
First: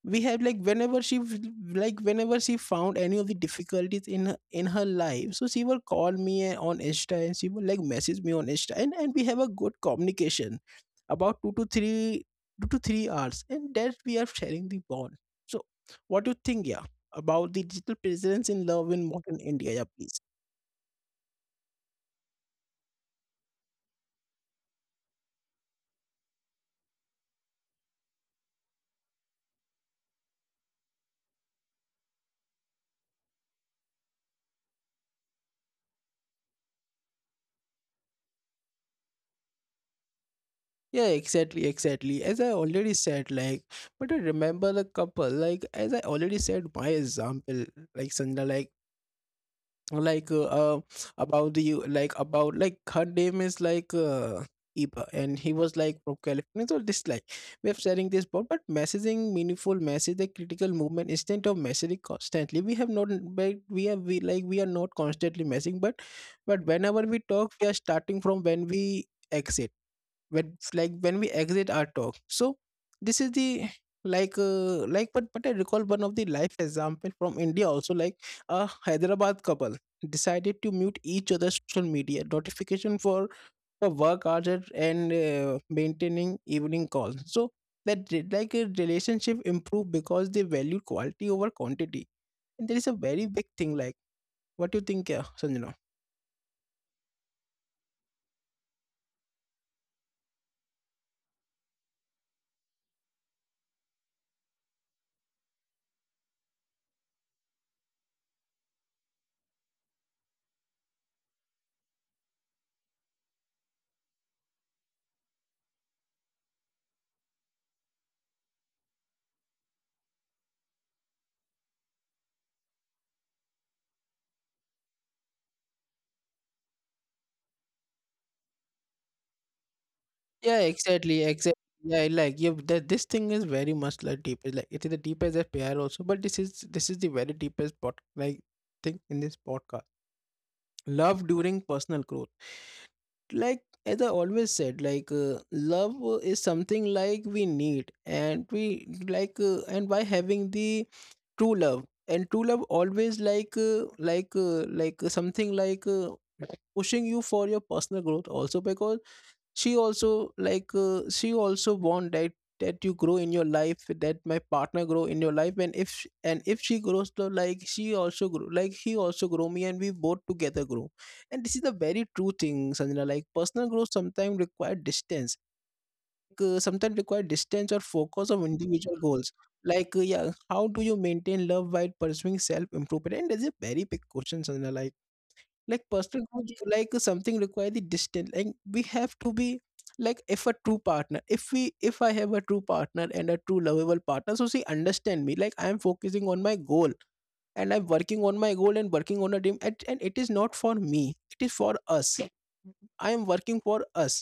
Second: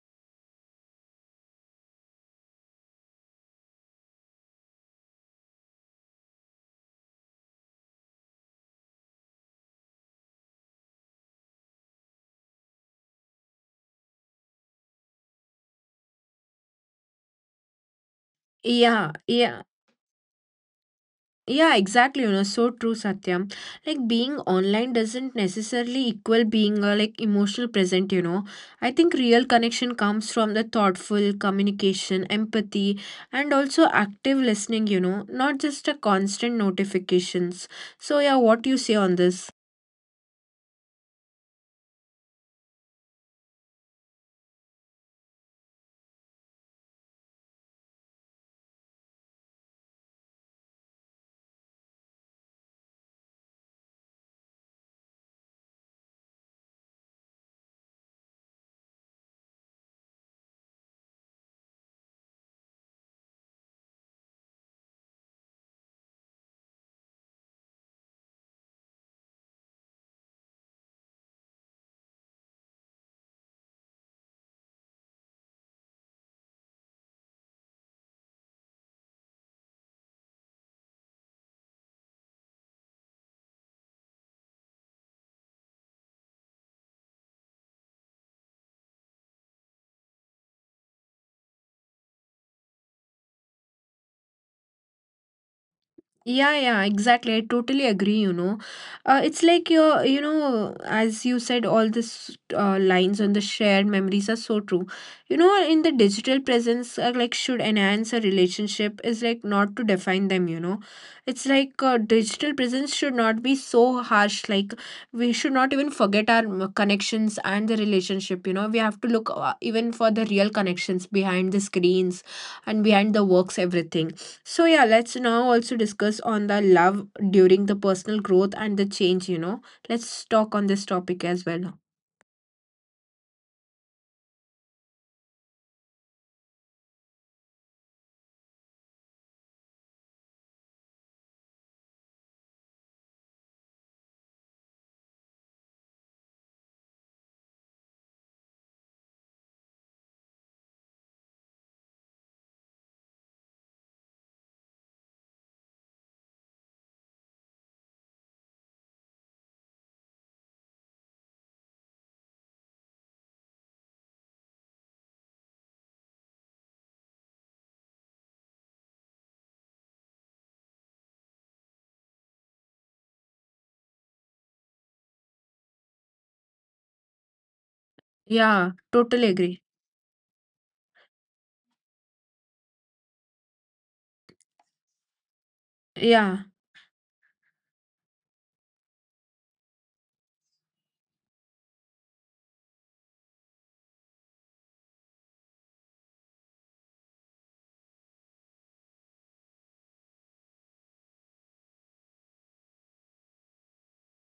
we have like whenever she f- like whenever she found any of the difficulties in her, in her life, so she will call me uh, on Insta, and she will like message me on Insta, and, and we have a good communication about two to three two to three hours, and that we are sharing the bond. So what do you think yeah about the digital presence in love in yeah, modern India, yeah yeah. please. Yeah, exactly. You know, so true, Satyam. Like being online doesn't necessarily equal being uh, like emotional present. You know, I think real connection comes from the thoughtful communication, empathy, and also active listening. You know, not just a constant notifications. So yeah, what do you say on this? Yeah, exactly exactly as I already said, like but I remember the couple, like as I already said my example, like Sandra like like uh, uh about the like about like her name is like uh Eva, and he was like from California. So this like way of sharing this board but messaging meaningful message the critical movement, instead of messaging constantly we have not. But we have we like we are not constantly messaging, but but whenever we talk, we are starting from when we exit, when like when we exit our talk. So this is the like uh, like but but I recall one of the life example from India also, like a Hyderabad couple decided to mute each other's social media notification for for work hours, and and, uh, maintaining evening calls, so that re- like a relationship improved because they value quality over quantity. And there is a very big thing like what do you think, yeah Sanjana? Yeah, yeah, exactly. I totally agree, you know. Uh, it's like your, you know, as you said, all these uh, lines on the shared memories are so true. You know, in the digital presence, uh, like, should enhance a relationship is like not to define them, you know. It's like uh, digital presence should not be so harsh. Like, we should not even forget our mm, connections and the relationship, you know. We have to look uh, even for the real connections behind the screens and behind the works, everything. So yeah, let's now also discuss on the love during the personal growth and the change, you know. Let's talk Yeah, on this exactly, topic as exactly. well. Yeah, like yeah, that this thing is very much like deep. It's like it is the deepest P R also, but this is this is the very deepest pod like thing in this podcast. Love during personal growth. Like as I always said, like uh, love uh, is something like we need, and we like uh, and by having the true love and true love always like uh, like uh, like uh, something like uh, pushing you for your personal growth also, because she also like uh, she also want that that you grow in your life, that my partner grow in your life. And if sh- and if she grows so like she also grow, like he also grow me, and we both together grow. And this is the very true thing, Sanjana, like personal growth sometimes require distance, like, uh, sometimes require distance or focus of Yeah, individual totally goals. agree. like uh, yeah, how do you maintain love while pursuing self improvement? And that's a very big question, Sanjana, like like personal Yeah. growth is like something require the distance and we have to be like. If a true partner, if we if I have a true partner and a true lovable partner, so she understand me like I am focusing on my goal, and I'm working on my goal and working on a dream. And, and it is not for me, it is for us, I am working for us,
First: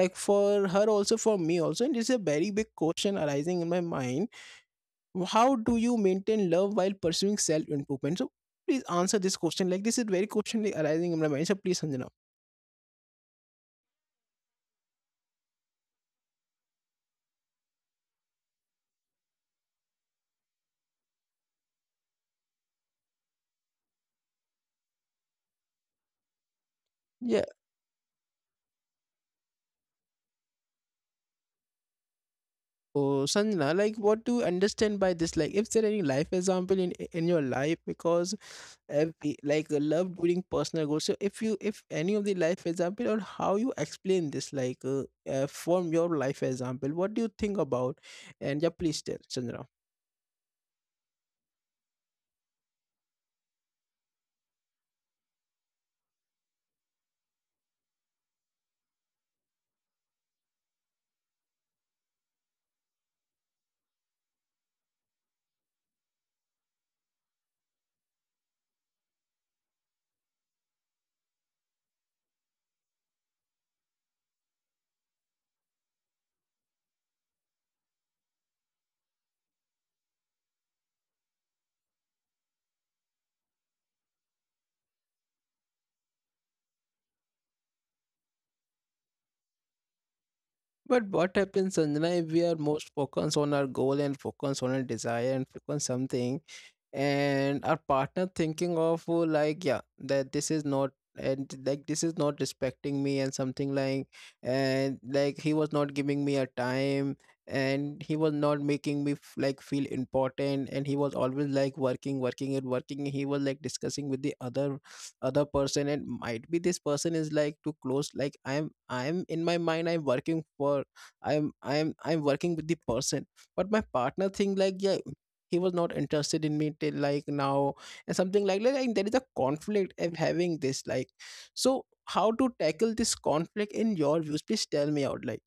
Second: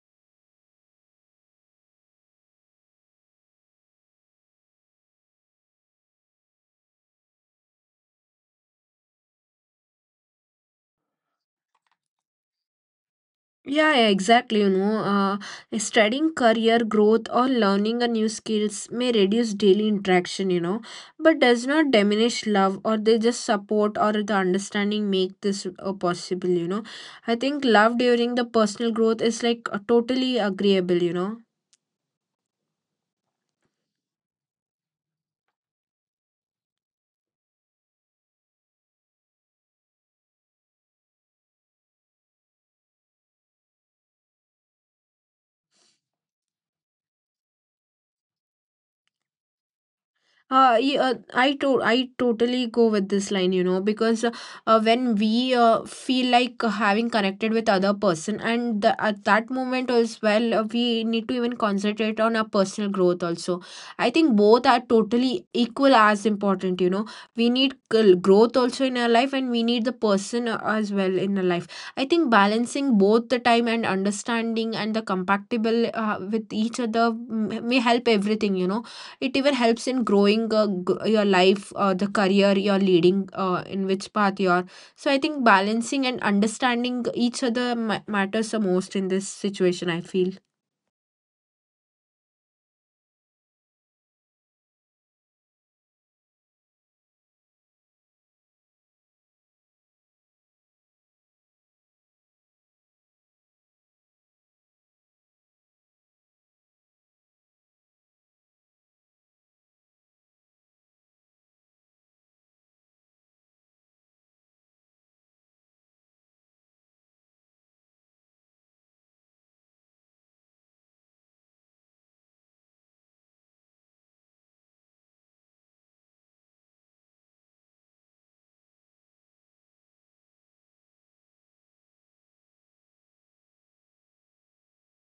like for her also for me also. And it's a very big question arising in my mind, how do you maintain love while pursuing self improvement. So please answer this question, like this is very question arising in my mind, so please Sanjana. Yeah, yeah, exactly. You know, uh, studying career growth or learning a new skills may reduce daily interaction, you know, but does not diminish love, or they just support or the understanding make this uh, possible, you know. I Yeah. think love during the personal growth is like uh, totally agreeable, you know. Oh, Sanjana, like what do you understand by this? Like, if there any life example in in your life? Because if we- like uh, love during personal goals. So if you if any of the life example, or how you explain this, like uh, uh, from your life example, what do you think about? And yeah, please tell Chandra. Uh, yeah, uh, I to I totally go with this line, you know, because uh, uh, when we uh, feel like uh, having connected with other person, and the, at that moment as well, uh, we need to even concentrate on our personal growth also. I think both are totally equal as important, you know. We need gl- growth also in our life, and we need the person uh, as well in our life. I think balancing both the time and understanding and the compatible uh, with each other mm, may help everything, you know. It even helps in growing uh, g- your life, uh, the career you're leading uh, in which path you're. So I think balancing and understanding each other ma- matters the most in this situation, I feel. But what happens, Sanjana, if we are most focused on our goal and focus on our desire and focus something, and our partner thinking of uh, like yeah that this is not, and like this is not respecting me and something like, and like he was not giving me a time and he was not making me f- like feel important, and he was always like working working and working. He was like discussing with the other other person, and might be this person is like too close, like i'm i'm in my mind, I'm working for i'm i'm i'm working with the person. But my partner think like yeah, he was not interested in me till like now, and something like that, like there is a conflict of having this like. So how to tackle this conflict in your views, please tell me out like.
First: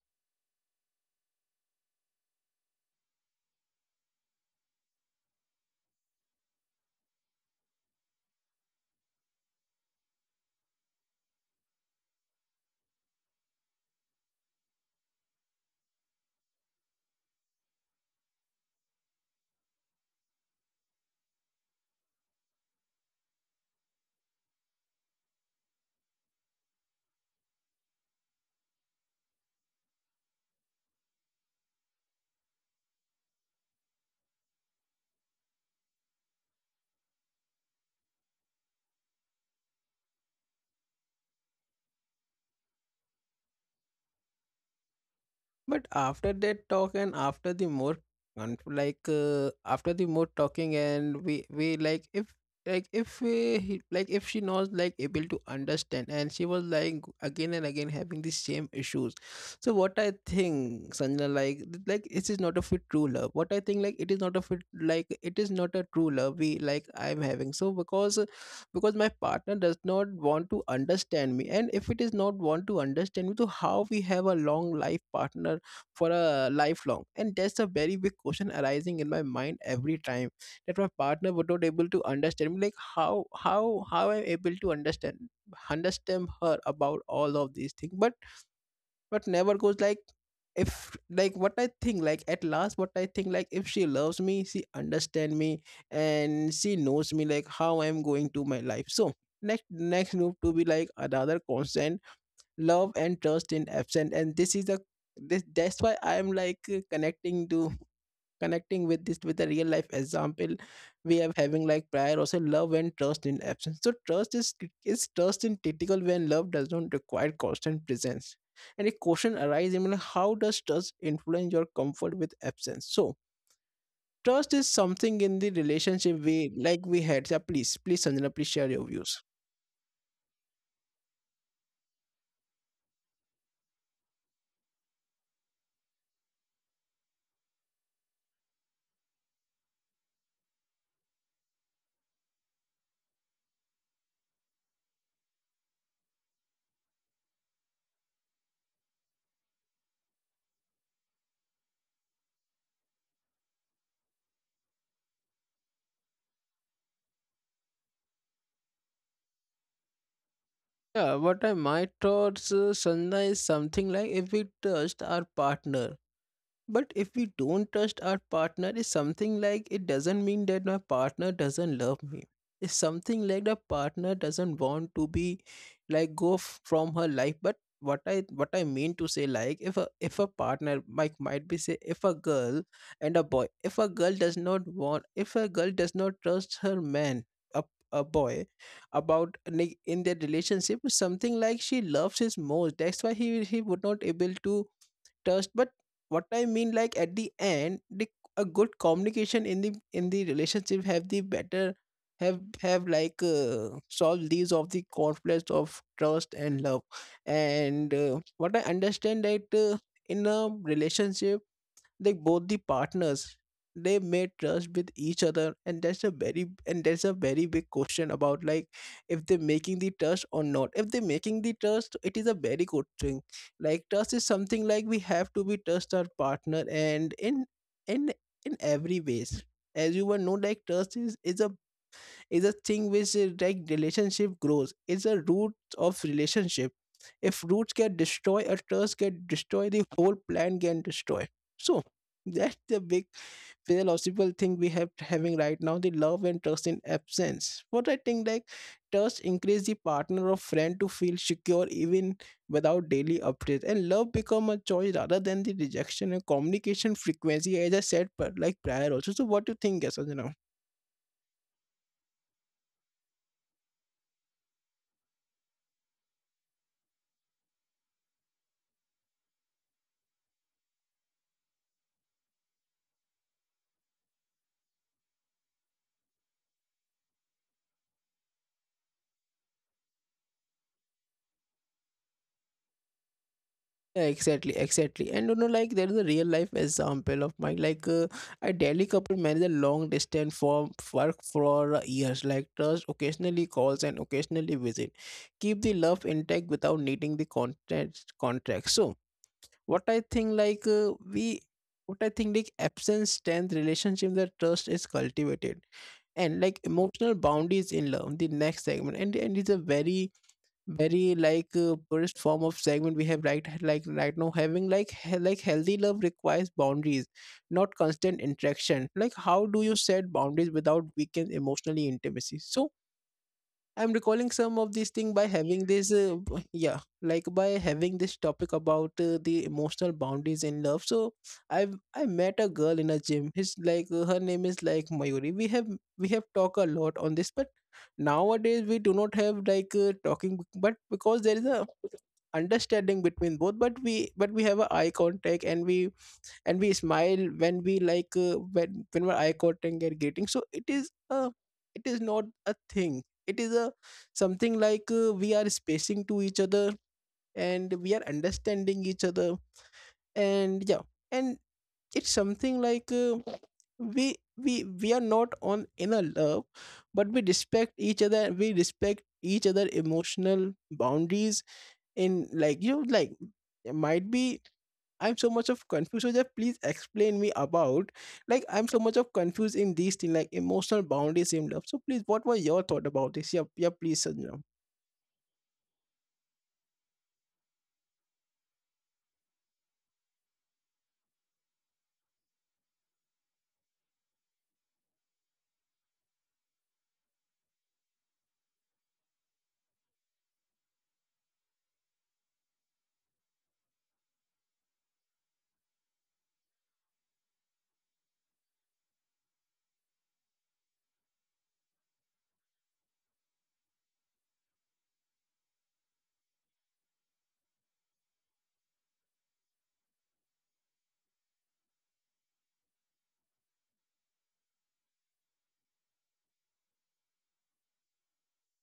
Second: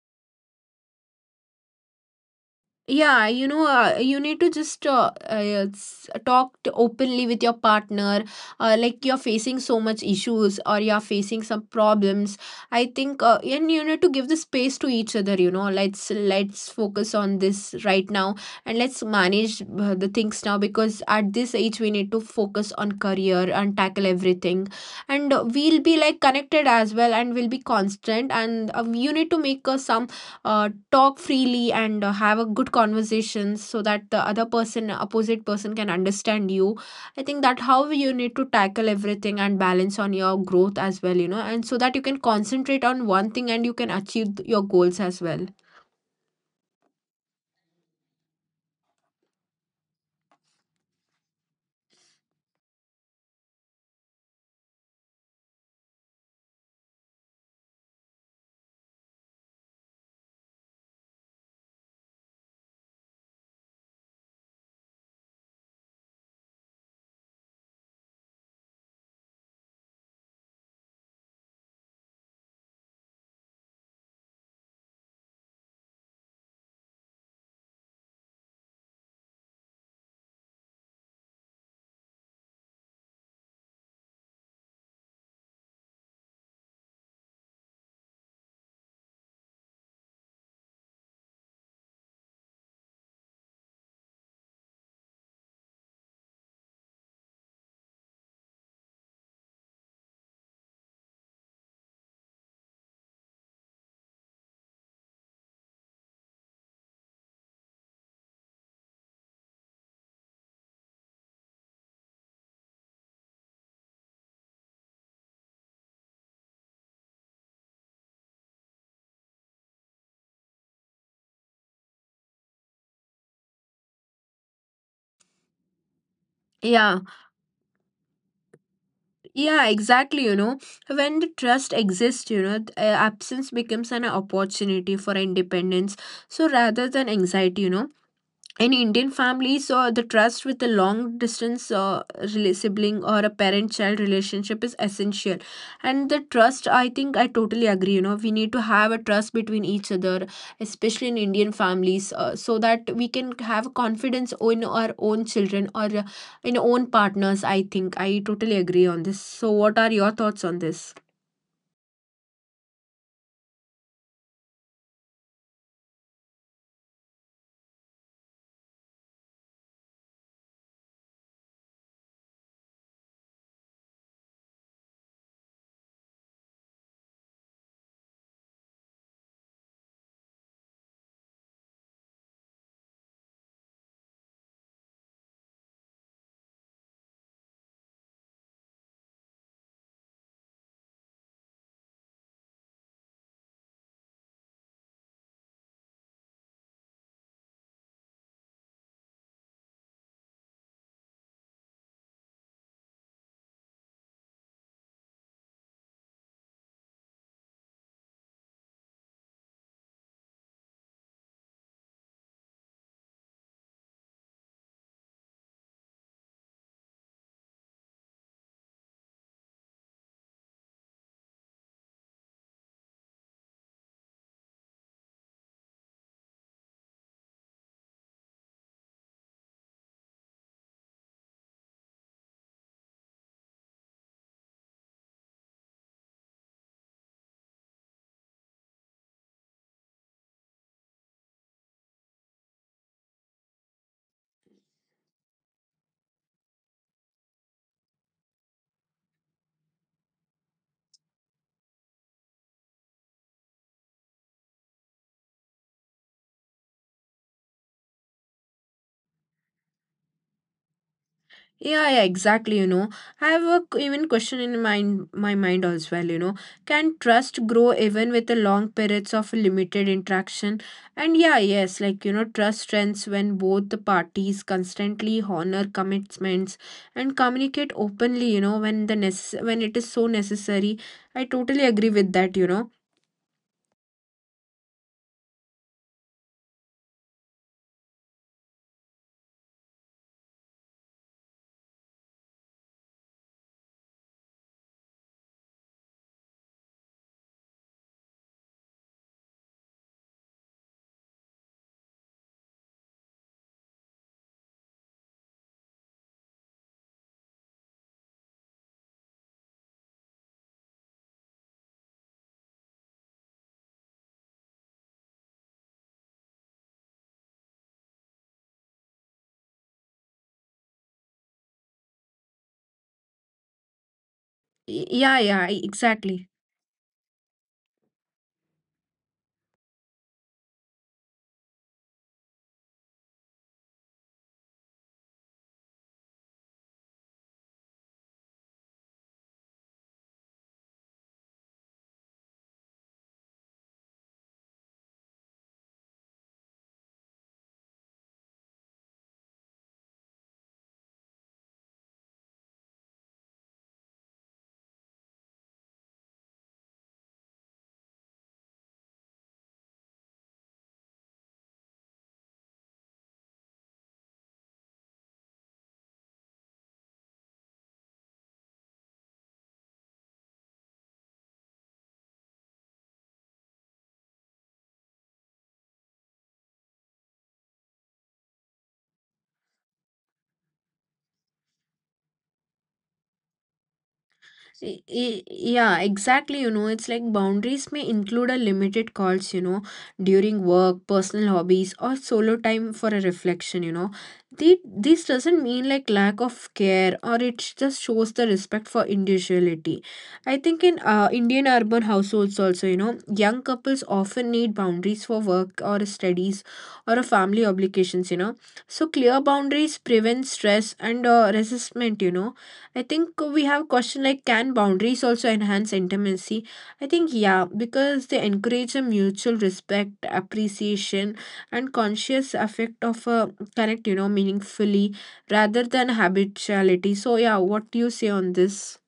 Yeah, you know, uh, you need to just uh, uh, s- talk to openly with your partner. Uh, like you're facing so much issues or you're facing some problems. I think, uh, and you need to give the space to each other. You know, let's let's focus on this right now and let's manage uh, the things now, because at this age we need to focus on career and tackle everything, and uh, we'll be like connected as well and we'll be constant. And uh, you need to make uh, some uh, talk freely and uh, have a good conversation so that the other person opposite person can understand you. I think that how you need to tackle everything and balance on your growth as well, you know, and so that you can concentrate on one thing and you can achieve th- your goals as well. But after that talk and after the more conf- like uh, after the more talking, and we we like if like if we, he- like if she knows like able to understand, and she was like again and again having the same issues. So what I think Sanjana like like this is not of a fit true love, what I think like it is not a, it like it is not a true love we like I'm having so, because because my partner does not want to understand me. And if it is not want to understand me, so how we have a long life partner for a lifelong. And that's a very big question arising in my mind every time, that my partner was not able to understand me, like how how how I'm able to understand understand her about all of these things. but but never goes like, if like what I think like at last what I think like if she loves me, she understand me, and she knows me like how I'm going to my life. So next next move to be like another consent, love and trust in absent. And this is a this, that's why I am like uh, connecting to connecting with this with a real life example. We are having like prior also love and trust in absence. So trust is is trust in critical when love does not require constant presence. And a question arises, I mean, how does trust influence your comfort with absence? So trust is something in the relationship Yeah, we like we had. So please please sanjana please share your yeah, views. exactly. You know, when the trust exists, you know, th- uh, absence becomes an opportunity for independence, so rather than anxiety, you know. In Indian families, uh, the trust with a long distance uh, rela- sibling or a parent child relationship is essential. And the trust, I think I totally agree. You know, we need to have a trust between each other, especially in Indian families, uh, so that we can have confidence in our own children or uh, in our own partners. I think I totally agree on this. So, what are your thoughts on this? Yeah, what I my thoughts, uh, Sandhya is something like if we trust our partner, but if we don't trust our partner, it's something like it doesn't mean that my partner doesn't love me. It's something like the partner doesn't want to be like go f- from her life. But what I what I mean to say, like if a if a partner might might be, say if a girl and a boy, if a girl does not want, if a girl does not trust her man, a a boy, about like, in their relationship, something like she loves his most. That's why he he would not able to trust. But what I mean like at the end the, a good communication in the in the relationship have the better have have like uh, solved these of the conflicts of trust and love. And uh, what I understand that uh, in a relationship like both the partners, they made trust with each other. And that's a very and that's a very big question about like if they're making the trust or not. If they're making the trust, it is a very good thing. Like trust is something like we have to be trust our partner and in in in every ways. As you will know, like trust is is a is a thing which uh, like relationship grows. It's a root of relationship. If roots get destroyed, a trust get destroyed, the whole plan get destroy. So that's the big philosophical thing we have having right now, the love and trust in absence. What I think like trust increase the partner or friend to feel secure even without daily updates, and love become a choice rather than the rejection and communication frequency as I said but like prior also. So what do you think? Yes. Yeah, yeah, exactly. You know, I have a q- even question in mind, my mind as well. You know, can trust grow even with the long periods of limited interaction? And yeah, yes, like you know, trust strengths when both the parties constantly honor commitments and communicate openly. You know, when the necess- when it is so necessary. I totally agree with that. You know, Yeah, exactly, exactly. And you know, like there is a real life example of mine. Like uh, a Delhi couple managed a long distance for work for uh, years. Like trust occasionally calls and occasionally visit. Keep the love intact without needing the contract contract. So what I think like uh, we what I think like absence stands relationship that trust is cultivated. And like emotional boundaries in love, the next segment. And and it's a very very like uh, purest form of segment we have right like right now having. Like he- like healthy love requires boundaries, not constant interaction. Like how do you set boundaries without weaken emotionally intimacy? So I'm recalling some of Y- these things yeah, by yeah, having this, uh, exactly. b- yeah, like by having this topic about uh, the emotional boundaries in love. So I have I met a girl in a gym. His like uh, her name is like Mayuri. We have we have talked a lot on this, but nowadays we do not have like uh, talking, but because there is a understanding between both, but we but we have a eye contact, and we and we smile when we like uh, when when we're eye contact and greeting. So it is a it is not a thing, it is a something like uh, we are spacing to each other, and we are understanding each other. And yeah, and it's something like uh, we we we are not on in a love, but we respect each other, we respect each other emotional boundaries. In like you know like it might be I'm so much of confused. So just please explain me about like I'm so much of confused in these things, like emotional boundaries in love. So please, what was your thought about this? Yeah, yeah, please, Sanjay. Y- y- Yeah, exactly. You know, it's like boundaries may include a limited calls, you know, during work, personal hobbies, or solo time for a reflection, you know. The, this doesn't mean like lack of care or it just shows the respect for individuality. I think in uh, Indian urban households also, you know, young couples often need boundaries for work or studies or a family obligations, you know. So clear boundaries prevent stress and uh, resentment, you know. I think we have question like can boundaries also enhance intimacy? I think yeah, because they encourage a mutual respect, appreciation, and conscious affect of a connect, you know, meaningfully rather than habituality. So yeah, what do you say on this?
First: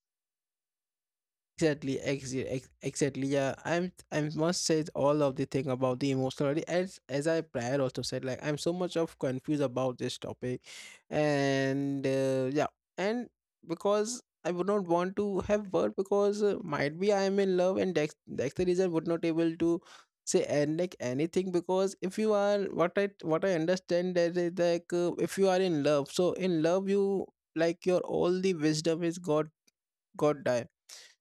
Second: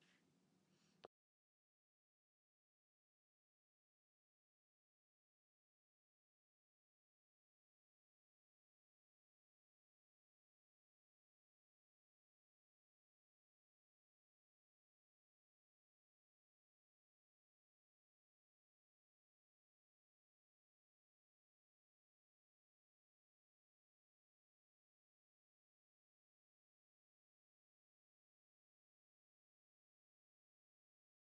Exactly, exactly, ex- exactly. Yeah, I'm. I must say all of the thing about the emotionality. As as I prior also said, like I'm so much of confused about this topic, and uh, yeah, and because I would not want to have word because uh, might be I am in love, and that's that's the reason would not able to say and like anything. Because if you are, what I what I understand that is like uh, if you are in love, so in love you like your all the wisdom is God God.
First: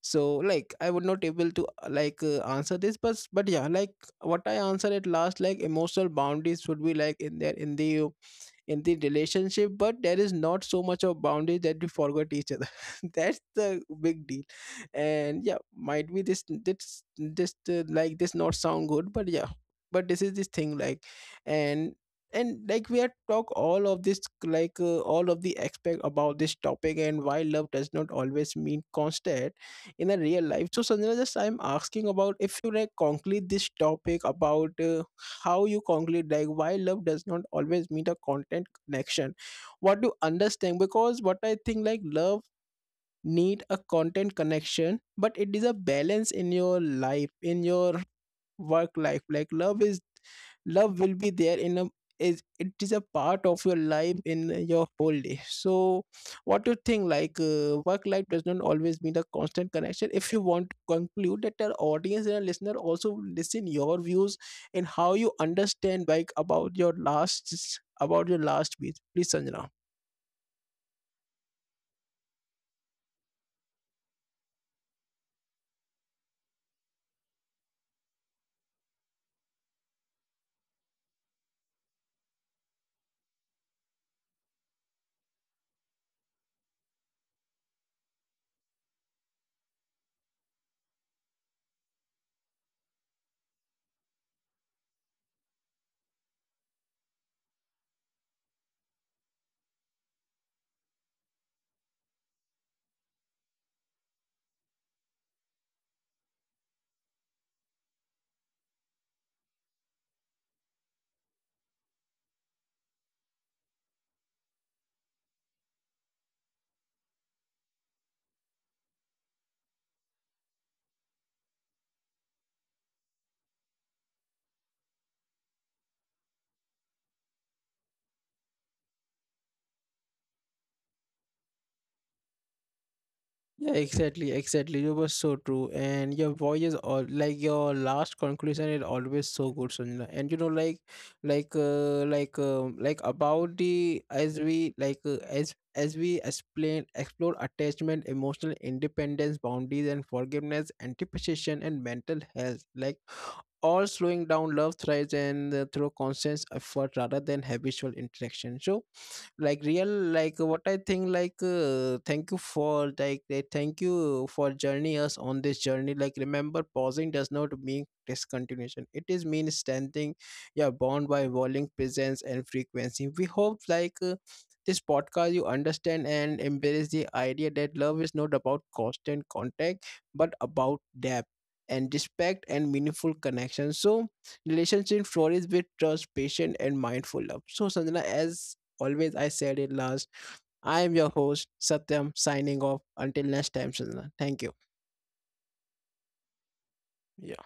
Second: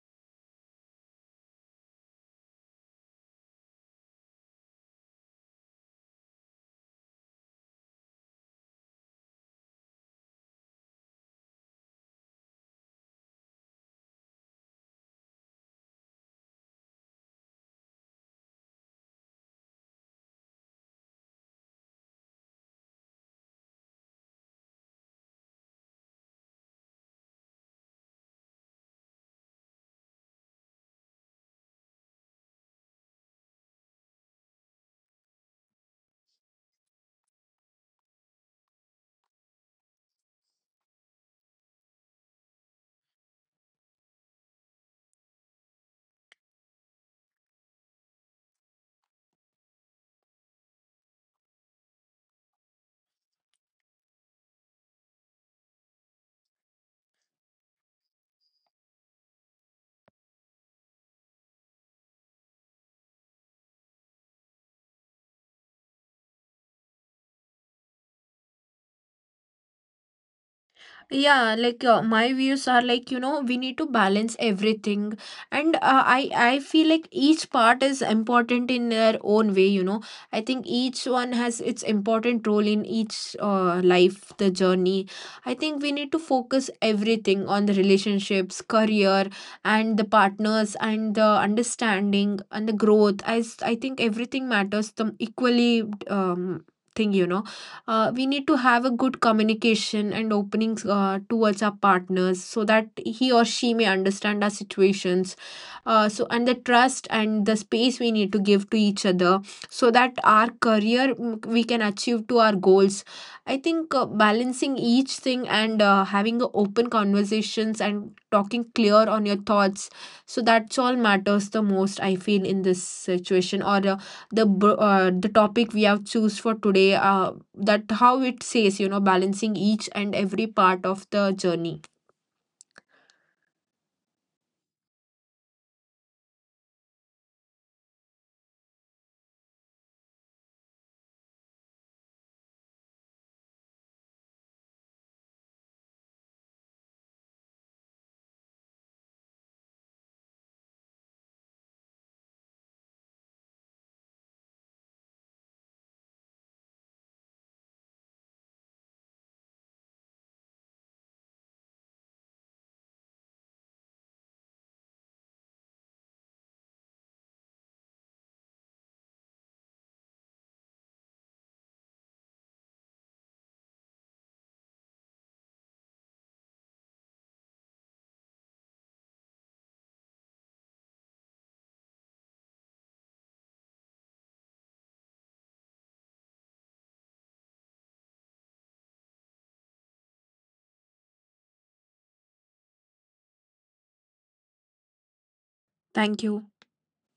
So like I would not able to uh, like uh, answer this. but but yeah, like what I answer at last, like emotional boundaries should be like in there in the in the relationship, but there is not so much of boundaries that we forgot each other that's the big deal. And yeah, might be this this this uh, like this not sound good, but yeah, but this is this thing like. and and like we had talked all of this, like uh, all of the aspect about this topic and why love does not always mean constant in a real life. So sanjana, just I'm asking about if you like conclude this topic about uh, how you conclude like why love does not always mean a content connection. What do you understand? Because what I think like love need a content connection, but it is a balance in your life, in your work life. Like love is love will be there in a is it is a part of your life in your whole day. So what do you think like uh, work life does not always mean a constant connection. If you want to conclude that, our audience and our listener also listen your views. And how you understand like about your last, about your last week, please sanjana. Yeah, like uh, my views are like, you know, we need to balance everything, and uh, i i feel like each part is important in their own way, you know. I think each one has its important role in each uh, life, the journey. I think we need to focus everything on the relationships, career, and the partners and the understanding and the growth. As I think everything matters the equally um, thing, you know. Uh, we need to have a good communication and openings uh, towards our partners so that he or she may understand our situations, uh, so, and the trust and the space we need to give to each other, so that our career mm, we can achieve to our goals. I think uh, balancing each thing and uh, having a open conversations and talking clear on your thoughts, so that's all matters the most I feel in this situation, or uh, the bro- uh, the topic we have choose for today, uh, that how it says, you know, balancing each and every part of the journey. Yeah, exactly, exactly. You were so true, and your voice is all like your last conclusion is always so good, Sunila. And you know, like, like, uh, like, um, like about the, as we like uh, as as we explain explore attachment, emotional independence, boundaries, and forgiveness, anticipation, and mental health. Like all slowing down, love thrives and uh, through conscious effort rather than habitual interaction. So, like real, like what I think like uh, thank you for like they thank you for journey us on this journey. Like remember pausing does not mean discontinuation, it is mean standing. Yeah, bound by volume presence and frequency. We hope like uh, this podcast you understand and embrace the idea that love is not about constant contact, but about depth and respect and meaningful connection. So relationship flourish with trust, patience, and mindful love. So sanjana, as always I said it last. I am your host, Satyam, signing off. Until next time, Sanjana. Thank you. Thank you. Yeah.